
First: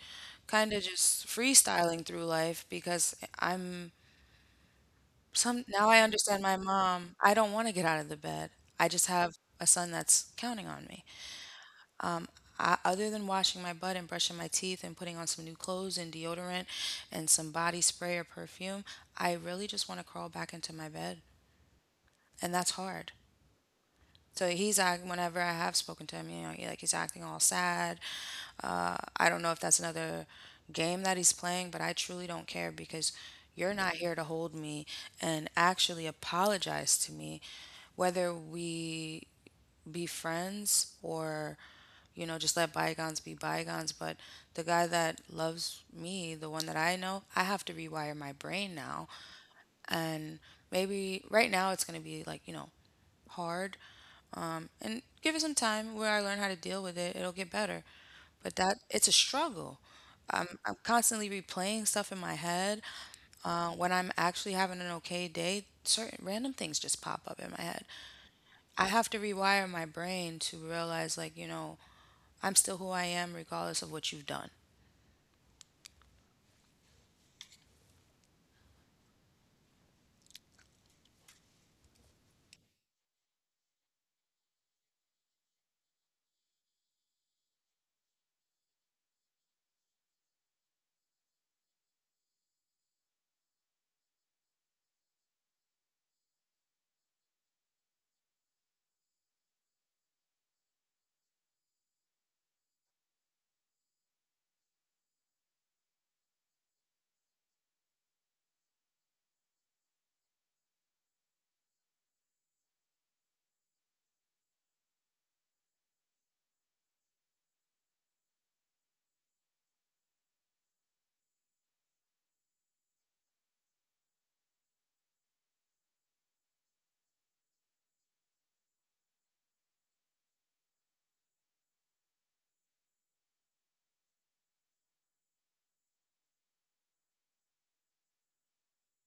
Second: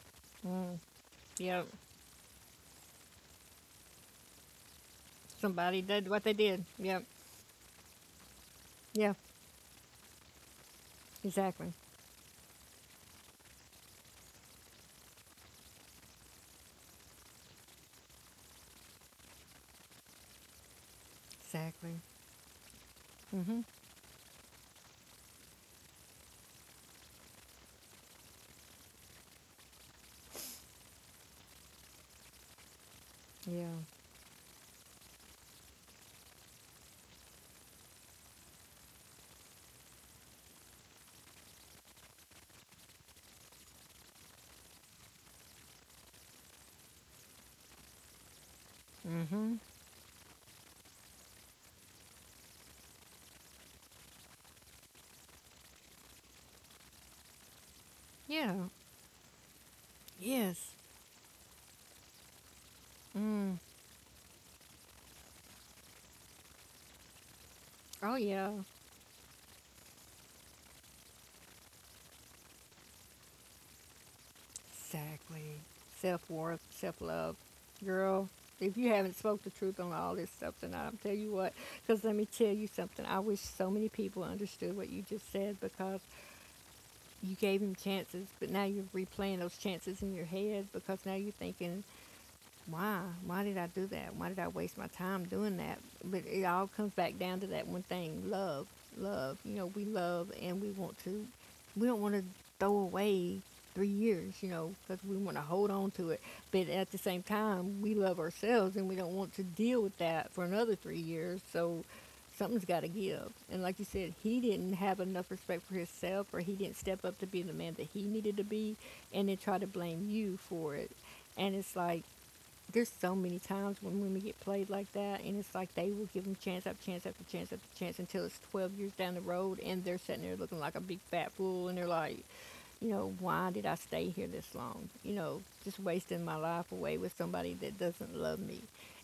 kind
Mm.
of just
Yep.
freestyling through life because I'm some,
Somebody
now I
did what they
understand my
did. Yep.
mom. I don't want to get out of the bed. I just
Yeah.
have a son that's counting on me.
Exactly.
I, other than washing my butt and brushing my teeth and putting on some new clothes and deodorant and some body spray or perfume, I really just want to crawl back into my bed.
Exactly.
And that's hard.
Mm hmm.
So he's acting, whenever I have spoken to him, you know, he, like he's acting all sad. Uh, I don't know if that's another game that he's playing, but I truly don't care because you're
Yeah.
not here to hold me and actually apologize to me, whether we be friends or, you know just let bygones be bygones. But the guy that loves me, the one that I know, I have to rewire my brain now.
Mm hmm.
And maybe right now it's going to be, like, you know hard, and give it some time where I learn how to deal with it, it'll get better. But
Yeah.
that, it's a struggle. i'm, I'm
Yes.
constantly replaying stuff in my head.
Mm.
Uh, when I'm actually having an okay day, certain random things just pop up in my head.
Oh, yeah.
I have to rewire my brain to realize, like, you know I'm still who I am, regardless of what you've done.
Exactly. Self worth, self love. Girl, if you haven't spoke the truth on all this stuff tonight, I'll tell you what. Because let me tell you something. I wish so many people understood what you just said because you gave them chances, but now you're replaying those chances in your head because now you're thinking why? Why did I do that? Why did I waste my time doing that? But it all comes back down to that one thing love. Love. You know, we love and we want to, we don't want to throw away three years, you know, because we want to hold on to it. But at the same time, we love ourselves and we don't want to deal with that for another three years. So something's got to give. And like you said, he didn't have enough respect for himself or he didn't step up to be the man that he needed to be and then try to blame you for it. And it's like, there's so many times when women get played like that, and it's like they will give them chance after chance after chance after chance until it's twelve years down the road, and they're sitting there looking like a big fat fool, and they're like, you know, why did I stay here this long? You know, just wasting my life away with somebody that doesn't love me.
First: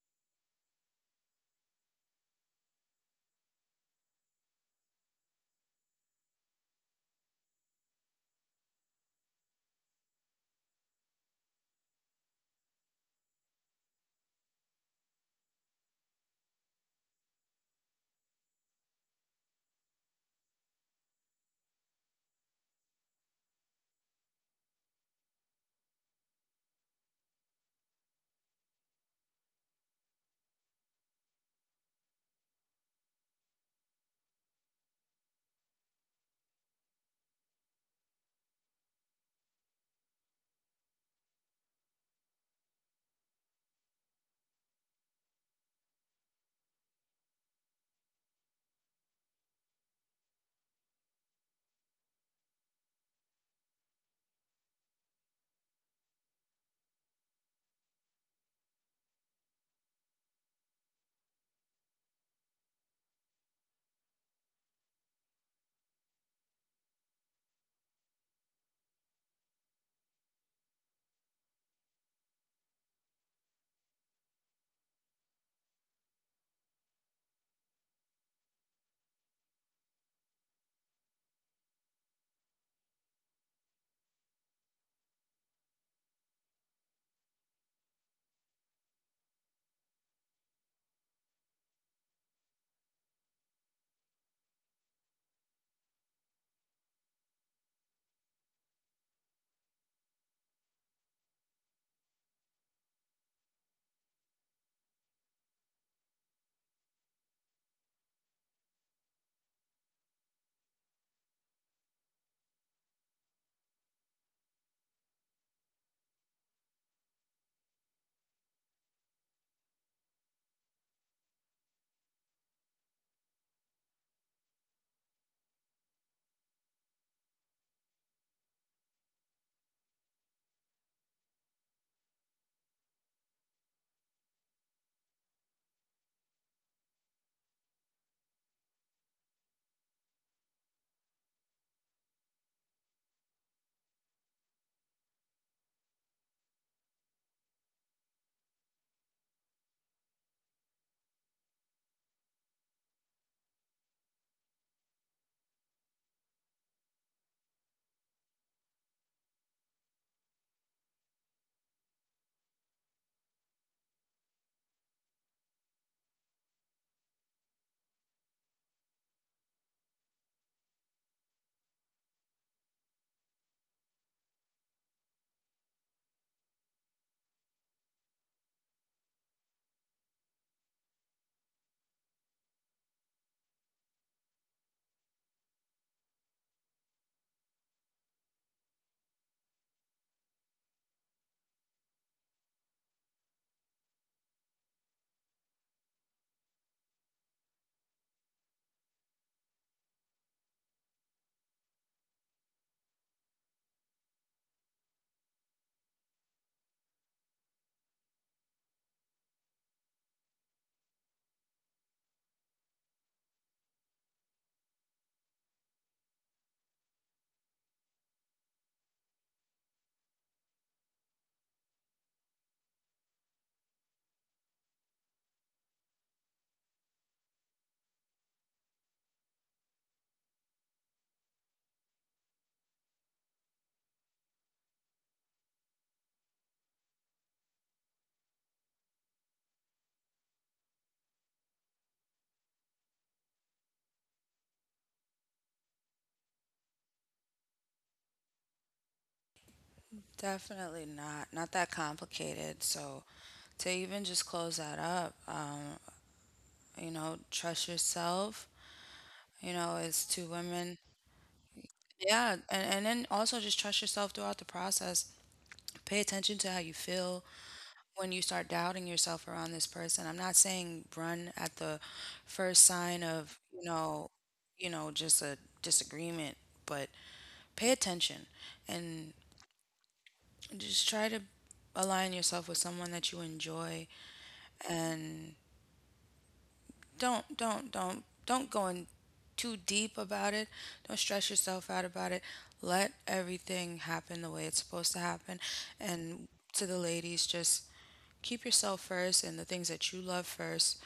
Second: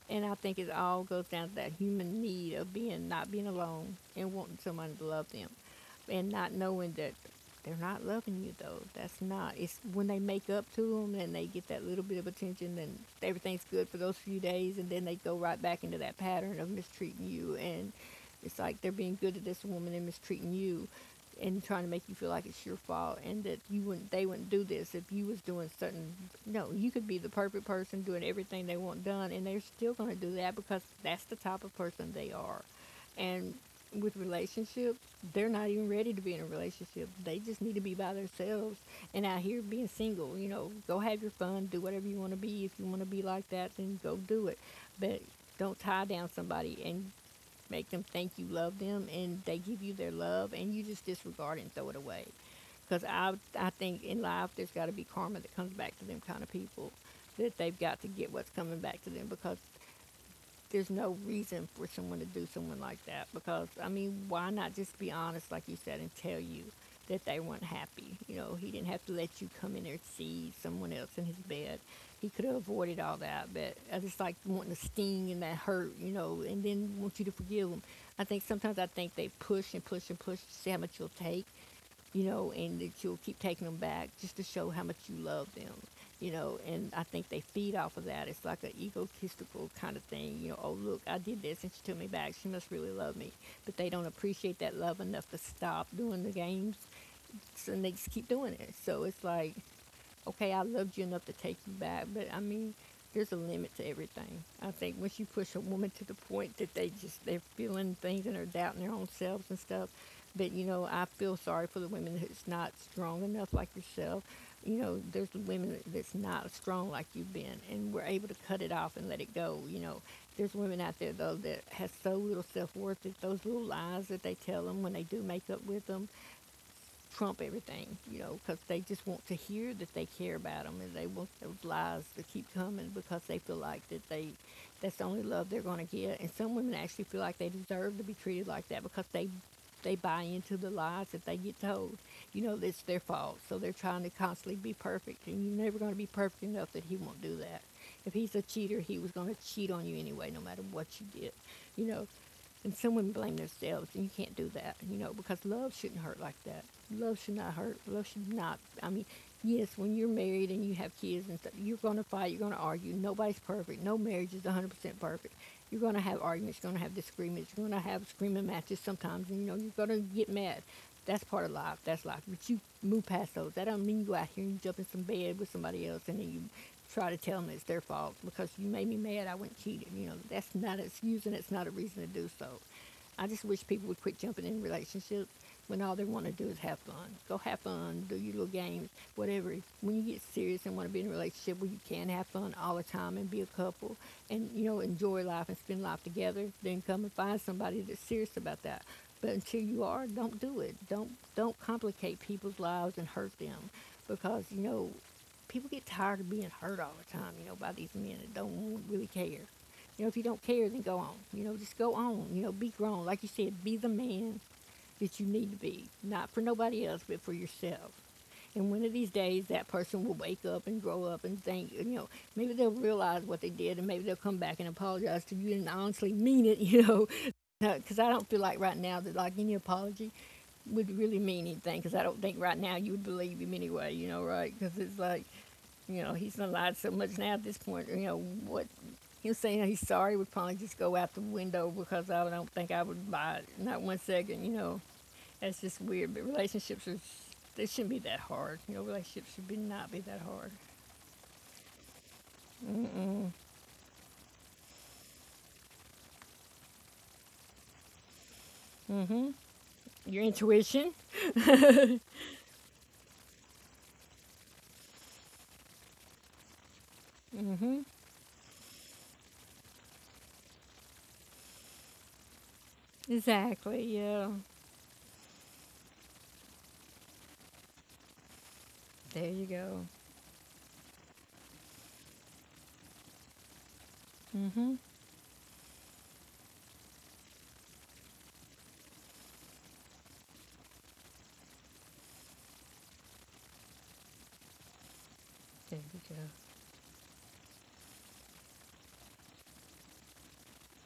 And I think it all goes down to that human need of being not being alone and wanting someone to love them, and not knowing that they're not loving you though. That's not. It's when they make up to them and they get that little bit of attention and everything's good for those few days and then they go right back into that pattern of mistreating you, and it's like they're being good to this woman and mistreating you and trying to make you feel like it's your fault and that you wouldn't they wouldn't do this if you was doing certain. No, you could be the perfect person doing everything they want done and they're still going to do that because that's the type of person they are. And with relationships, they're not even ready to be in a relationship. They just need to be by themselves and out here being single. You know, go have your fun, do whatever you want to be. If you want to be like that, then go do it. But don't tie down somebody and make them think you love them and they give you their love and you just disregard it and throw it away. Because I, I think in life there's got to be karma that comes back to them kind of people that they've got to get what's coming back to them because there's no reason for someone to do someone like that because I mean, why not just be honest, like you said, and tell you that they weren't happy? You know, he didn't have to let you come in there and see someone else in his bed. He could have avoided all that, but I just like wanting to sting and that hurt, you know, and then want you to forgive him. I think sometimes I think they push and push and push to see how much you'll take, you know, and that you'll keep taking them back just to show how much you love them, you know. And I think they feed off of that. It's like an egotistical kind of thing, you know. Oh, look, I did this, and she took me back. She must really love me. But they don't appreciate that love enough to stop doing the games, so they just keep doing it. So it's like okay, I loved you enough to take you back, but I mean, there's a limit to everything. I think once you push a woman to the point that they just they're feeling things and are doubting their own selves and stuff. But you know, I feel sorry for the women that's not strong enough like yourself. You know, there's women that's not strong like you've been, and we're able to cut it off and let it go. You know, there's women out there though that has so little self worth that those little lies that they tell them when they do make up with them, trump everything, you know, because they just want to hear that they care about them and they want those lies to keep coming because they feel like that they that's the only love they're going to get. And some women actually feel like they deserve to be treated like that because they they buy into the lies that they get told. You know, it's their fault. So they're trying to constantly be perfect, and you're never going to be perfect enough that he won't do that. If he's a cheater, he was going to cheat on you anyway, no matter what you did. You know, and some women blame themselves, and you can't do that, you know, because love shouldn't hurt like that. Love should not hurt. Love should not. I mean, yes, when you're married and you have kids and stuff, you're going to fight, you're going to argue. Nobody's perfect. No marriage is one hundred percent perfect. You're going to have arguments, you're going to have disagreements, you're going to have screaming matches sometimes, and, you know, you're going to get mad. That's part of life. That's life. But you move past those. That don't mean you out here and you jump in some bed with somebody else and then you try to tell them it's their fault because you made me mad. I went cheating. You know, that's not an excuse and it's not a reason to do so. I just wish people would quit jumping in relationships when all they want to do is have fun. Go have fun, do your little games, whatever. When you get serious and want to be in a relationship where you can have fun all the time and be a couple and, you know, enjoy life and spend life together, then come and find somebody that's serious about that. But until you are, don't do it. Don't don't complicate people's lives and hurt them because you know people get tired of being hurt all the time, you know, by these men that don't really care. You know, if you don't care, then go on. You know, just go on. You know, be grown. Like you said, be the man that you need to be, not for nobody else, but for yourself. And one of these days, that person will wake up and grow up and think, you know, maybe they'll realize what they did and maybe they'll come back and apologize to you and honestly mean it, you know. Because I don't feel like right now that, like, any apology would really mean anything because I don't think right now you would believe him anyway, you know, right? Because it's like, you know, he's done lied so much now at this point, you know, what him saying he's sorry would probably just go out the window because I don't think I would buy it, not one second, you know. That's just weird. But relationships are, they shouldn't be that hard. You know, relationships should be not be that hard.
Definitely not. Not that complicated. So to even just close that up, um, you know, trust yourself. You know, it's
Your
two women.
intuition?
Yeah, and, and then also just trust yourself throughout the process. Pay attention to how you feel when you start doubting yourself around this person. I'm not saying run at the first sign of, you
Exactly,
know,
yeah.
you know, just a disagreement, but pay attention. And
There you go.
just try to align yourself with someone that you enjoy.
Mm hmm.
And don't don't don't don't go in too deep about it. Don't stress yourself out about it. Let everything happen the way it's supposed to happen.
There you go.
And to the ladies, just keep yourself first and the things that you love first.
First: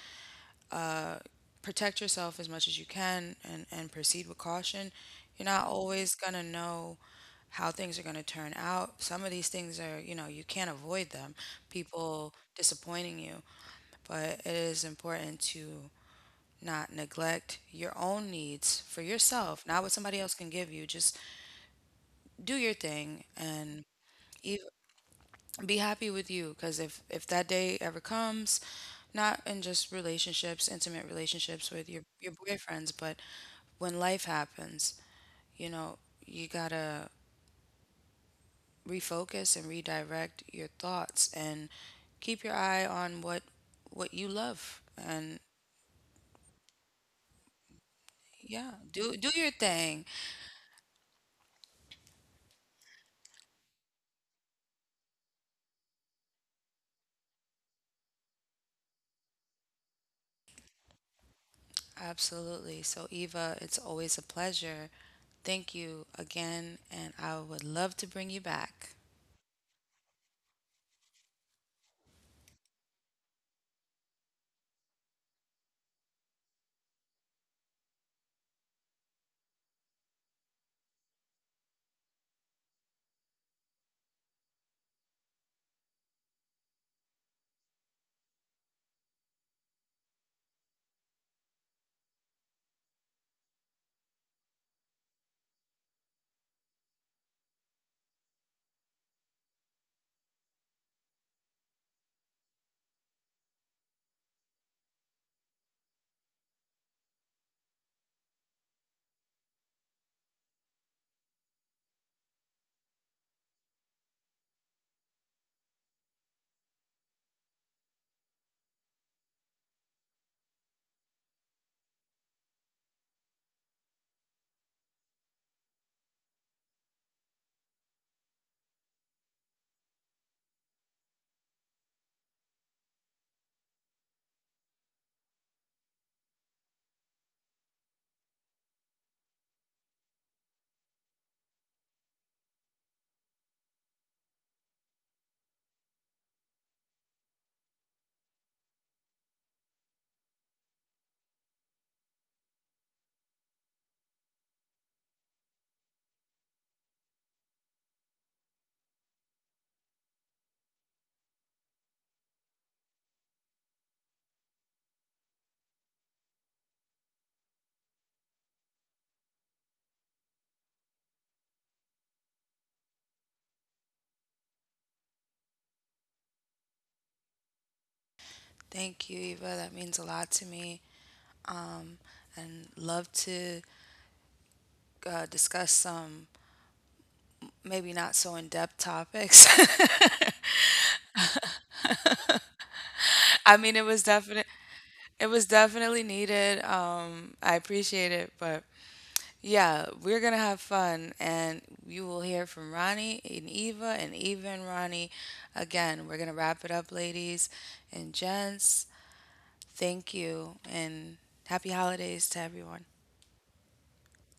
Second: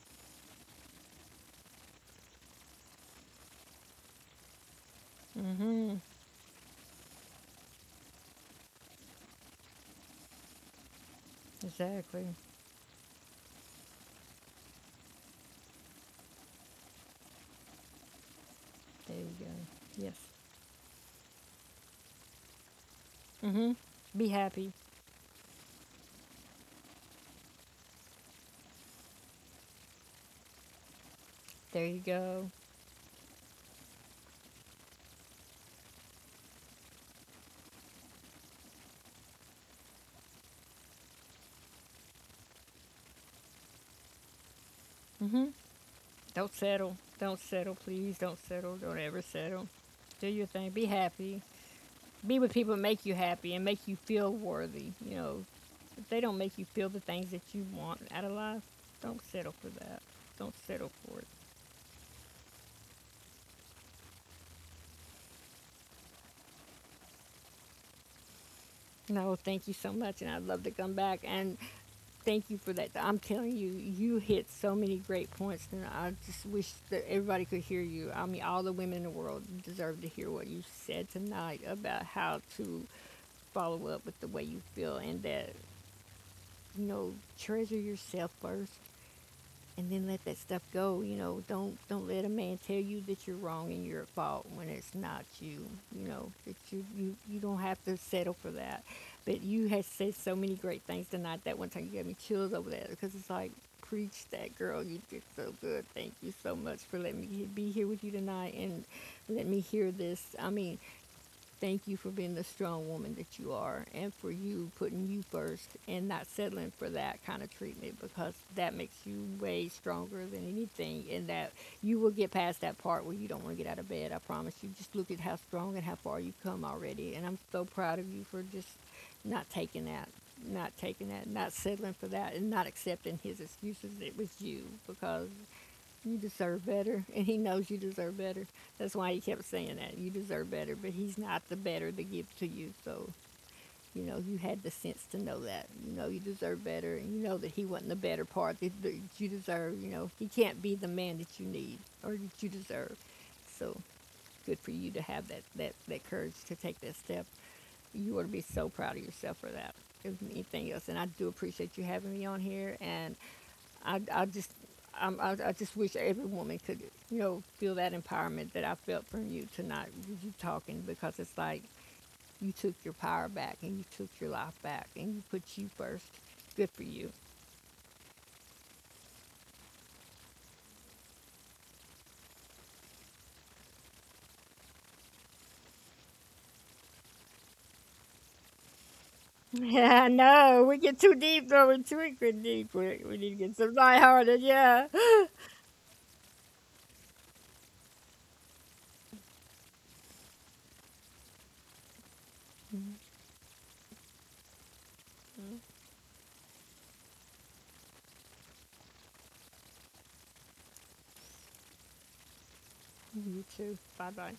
uh, Protect yourself as much as you can, and, and proceed with caution. You're
Mm
not
hmm.
always going to know how things are going to turn out. Some of these things are, you know, you can't avoid them,
Exactly.
people disappointing you, but it is important to not neglect your own needs for
There you go.
yourself, not what
Yes.
somebody else can give you. Just do your thing.
Mm-hmm.
And
Be
even
happy.
be happy with you, because if if that day ever comes, not in just relationships, intimate relationships
There
with
you
your your
go.
boyfriends, but when life happens, you know, you gotta refocus and redirect your thoughts and keep your eye on what what you love. And
Mm-hmm. Don't settle. Don't settle, please. Don't
yeah,
settle. Don't
do
ever
do your
settle.
thing.
Do your thing. Be happy. Be with people that make you happy and make you feel worthy. You know, if they don't make you feel the things that you want out of life, don't settle for that. Don't settle for it.
Absolutely. So Eva, it's always a pleasure. Thank you again, and I would love to bring you back.
No, thank you so much, and I'd love to come back. And thank you for that. I'm telling you, you hit so many great points, and I just wish that everybody could hear you. I mean, all the women in the world deserve to hear what you said tonight about how to follow up with the way you feel and that, you know, treasure yourself first and then let that stuff go. You know, don't don't let a man tell you that you're wrong and you're at fault when it's not you. You know that you you you don't have to settle for that. But you had said so many great things tonight. That one time you gave me chills over that because it's like preach that girl. You did so good. Thank you so much for letting me be here with you tonight and let me hear this. I mean, thank you for being the strong woman that you are and for you putting you first and not settling for that kind of treatment because that makes you way stronger than anything and that you will get past that part where you don't want to get out of bed. I promise you. Just look at how strong and how far you've come already. And I'm so proud of you for just not taking that, not taking that, not settling for that, and not accepting his excuses. It was you because you deserve better. And he knows you deserve better. That's why he kept saying that. You deserve better, but he's not the better to give to you. So, you know, you had the sense to know that. You know, you deserve better. And you know that he wasn't the better part that you deserve. You know, he can't be the man that you need or that you deserve. So, good for you to have that, that, that courage to take that step. You ought to be so proud of yourself for that. If anything else, and I do appreciate you having me on here. And I, I just I'm, I, I just wish every woman could you know feel that empowerment that I felt from you tonight with you talking because it's like you took your power back and you took your life back and you put you first. Good for you.
Thank you, Eva, that means a lot to me. um, and love to uh, discuss some maybe not so in depth topics.
Yeah, I know. We get too deep though. We're too deep. We, we need to get
I
some
mean, it was
lighthearted.
definite.
Yeah.
It was definitely needed. Um, I appreciate it, but yeah, we're gonna have fun. And you will hear from Ronnie and Eva, and Eva and Ronnie. Again, we're gonna wrap it up, ladies and gents. Thank you, and happy holidays to everyone.
You too. Bye bye.